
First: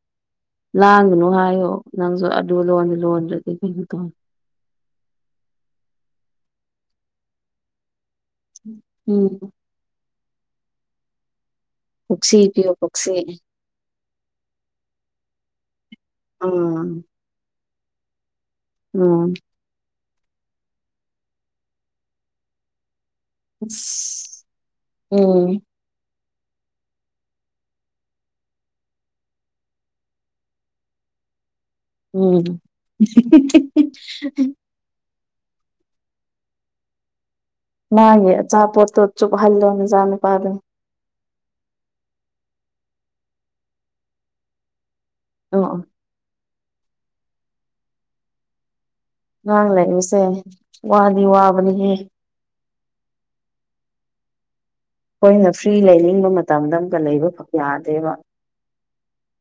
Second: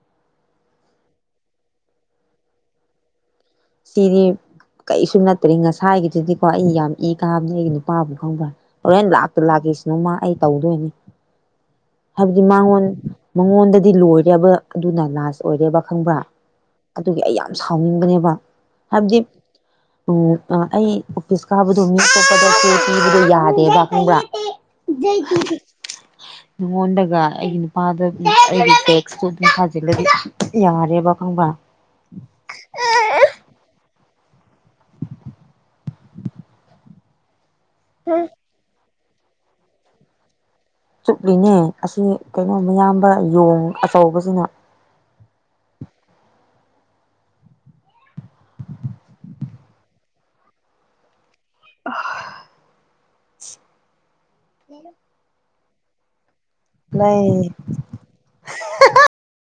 ꯂꯥꯡꯒꯅꯨ ꯍꯥꯏꯌꯣ ꯅꯪꯁꯨ ꯑꯗꯨ ꯂꯣꯟꯅꯤ ꯂꯣꯟꯗ꯭ꯔꯗꯤ ꯀꯩꯅꯣ ꯇꯧ ꯁꯤꯗꯤ ꯀꯔꯤꯁꯨ ꯅꯠꯇ꯭ꯔꯦ ꯉꯁꯥꯏꯒꯤꯗꯨꯗꯤꯀꯣ ꯑꯩ ꯌꯥꯝ ꯏ ꯀꯥꯕꯅꯤ ꯑꯩꯒꯤ ꯅꯨꯄꯥꯕꯨ ꯈꯪꯕ꯭ꯔ ꯍꯣꯔꯦꯟ ꯎꯝ ꯂꯥꯛꯇ ꯂꯥꯛꯀꯦꯁꯤꯅꯨ ꯃꯥ ꯑꯩ ꯇꯧꯗꯣꯏꯅꯦ ꯄꯨꯛꯁꯤ ꯍꯥꯏꯕꯗꯤ ꯄꯤꯌꯣ ꯃꯉꯣꯟ ꯄꯨꯛꯁꯤ ꯃꯉꯣꯟꯗꯗꯤ ꯂꯣꯏꯔꯦꯕ ꯑꯗꯨꯅ ꯂꯥꯁ ꯑꯣꯏꯔꯦꯕ ꯈꯪꯕ꯭ꯔꯥ ꯎꯝ ꯑꯗꯨꯒꯤ ꯑꯩ ꯌꯥꯝ ꯁꯥꯎꯅꯤꯡꯕꯅꯦꯕ ꯍꯥꯏꯕꯗꯤ ꯎꯝ ꯎ ꯑꯩ ꯑꯣꯐꯤꯁ ꯀꯥꯕꯗꯣ ꯃꯤ ꯑꯇꯣꯞꯄꯗ ꯄꯤꯕꯗ ꯌꯥ ꯌꯥꯗꯦꯕ ꯈꯡꯕ꯭ꯔꯥ ꯎꯝ ꯅꯉꯣꯟꯗꯒ ꯑꯩꯒꯤ ꯅꯨꯄꯥꯗ ꯑꯩꯒꯤ ꯇꯦꯛꯁꯇꯨ ꯑꯗꯨꯝ ꯊꯥꯖꯤꯜꯂꯗꯤ ꯌꯥꯔꯦꯕ ꯈꯪꯕ꯭ꯔꯥ [INAUDIBLE] ꯎꯝ ꯃꯥꯒꯤ ꯑꯆꯥꯄꯣꯠꯇꯣ ꯆꯨꯞ ꯍꯜꯂꯣꯅꯖꯥ ꯅꯤꯄꯥꯗ ꯆꯨꯞꯂꯤꯅꯦ ꯑꯁꯤ ꯀꯩꯅꯣ ꯃꯌꯥꯝꯕ ꯌꯣꯡ ꯑꯆꯧꯕꯁꯤꯅ ꯑꯣ ꯑꯣ ꯉꯔꯥꯡ ꯂꯩꯔꯤꯁꯦ ꯋꯥꯗꯤ ꯋꯥꯕꯅꯤꯍꯦ [INAUDIBLE] ꯑꯩꯈꯣꯏꯅ ꯐ꯭ꯔꯤ ꯂꯩꯅꯤꯡꯕ ꯃꯇꯝꯗ ꯑꯃꯨꯀ ꯂꯩꯕ ꯂꯩ ꯐ ꯌꯥꯗꯦꯕ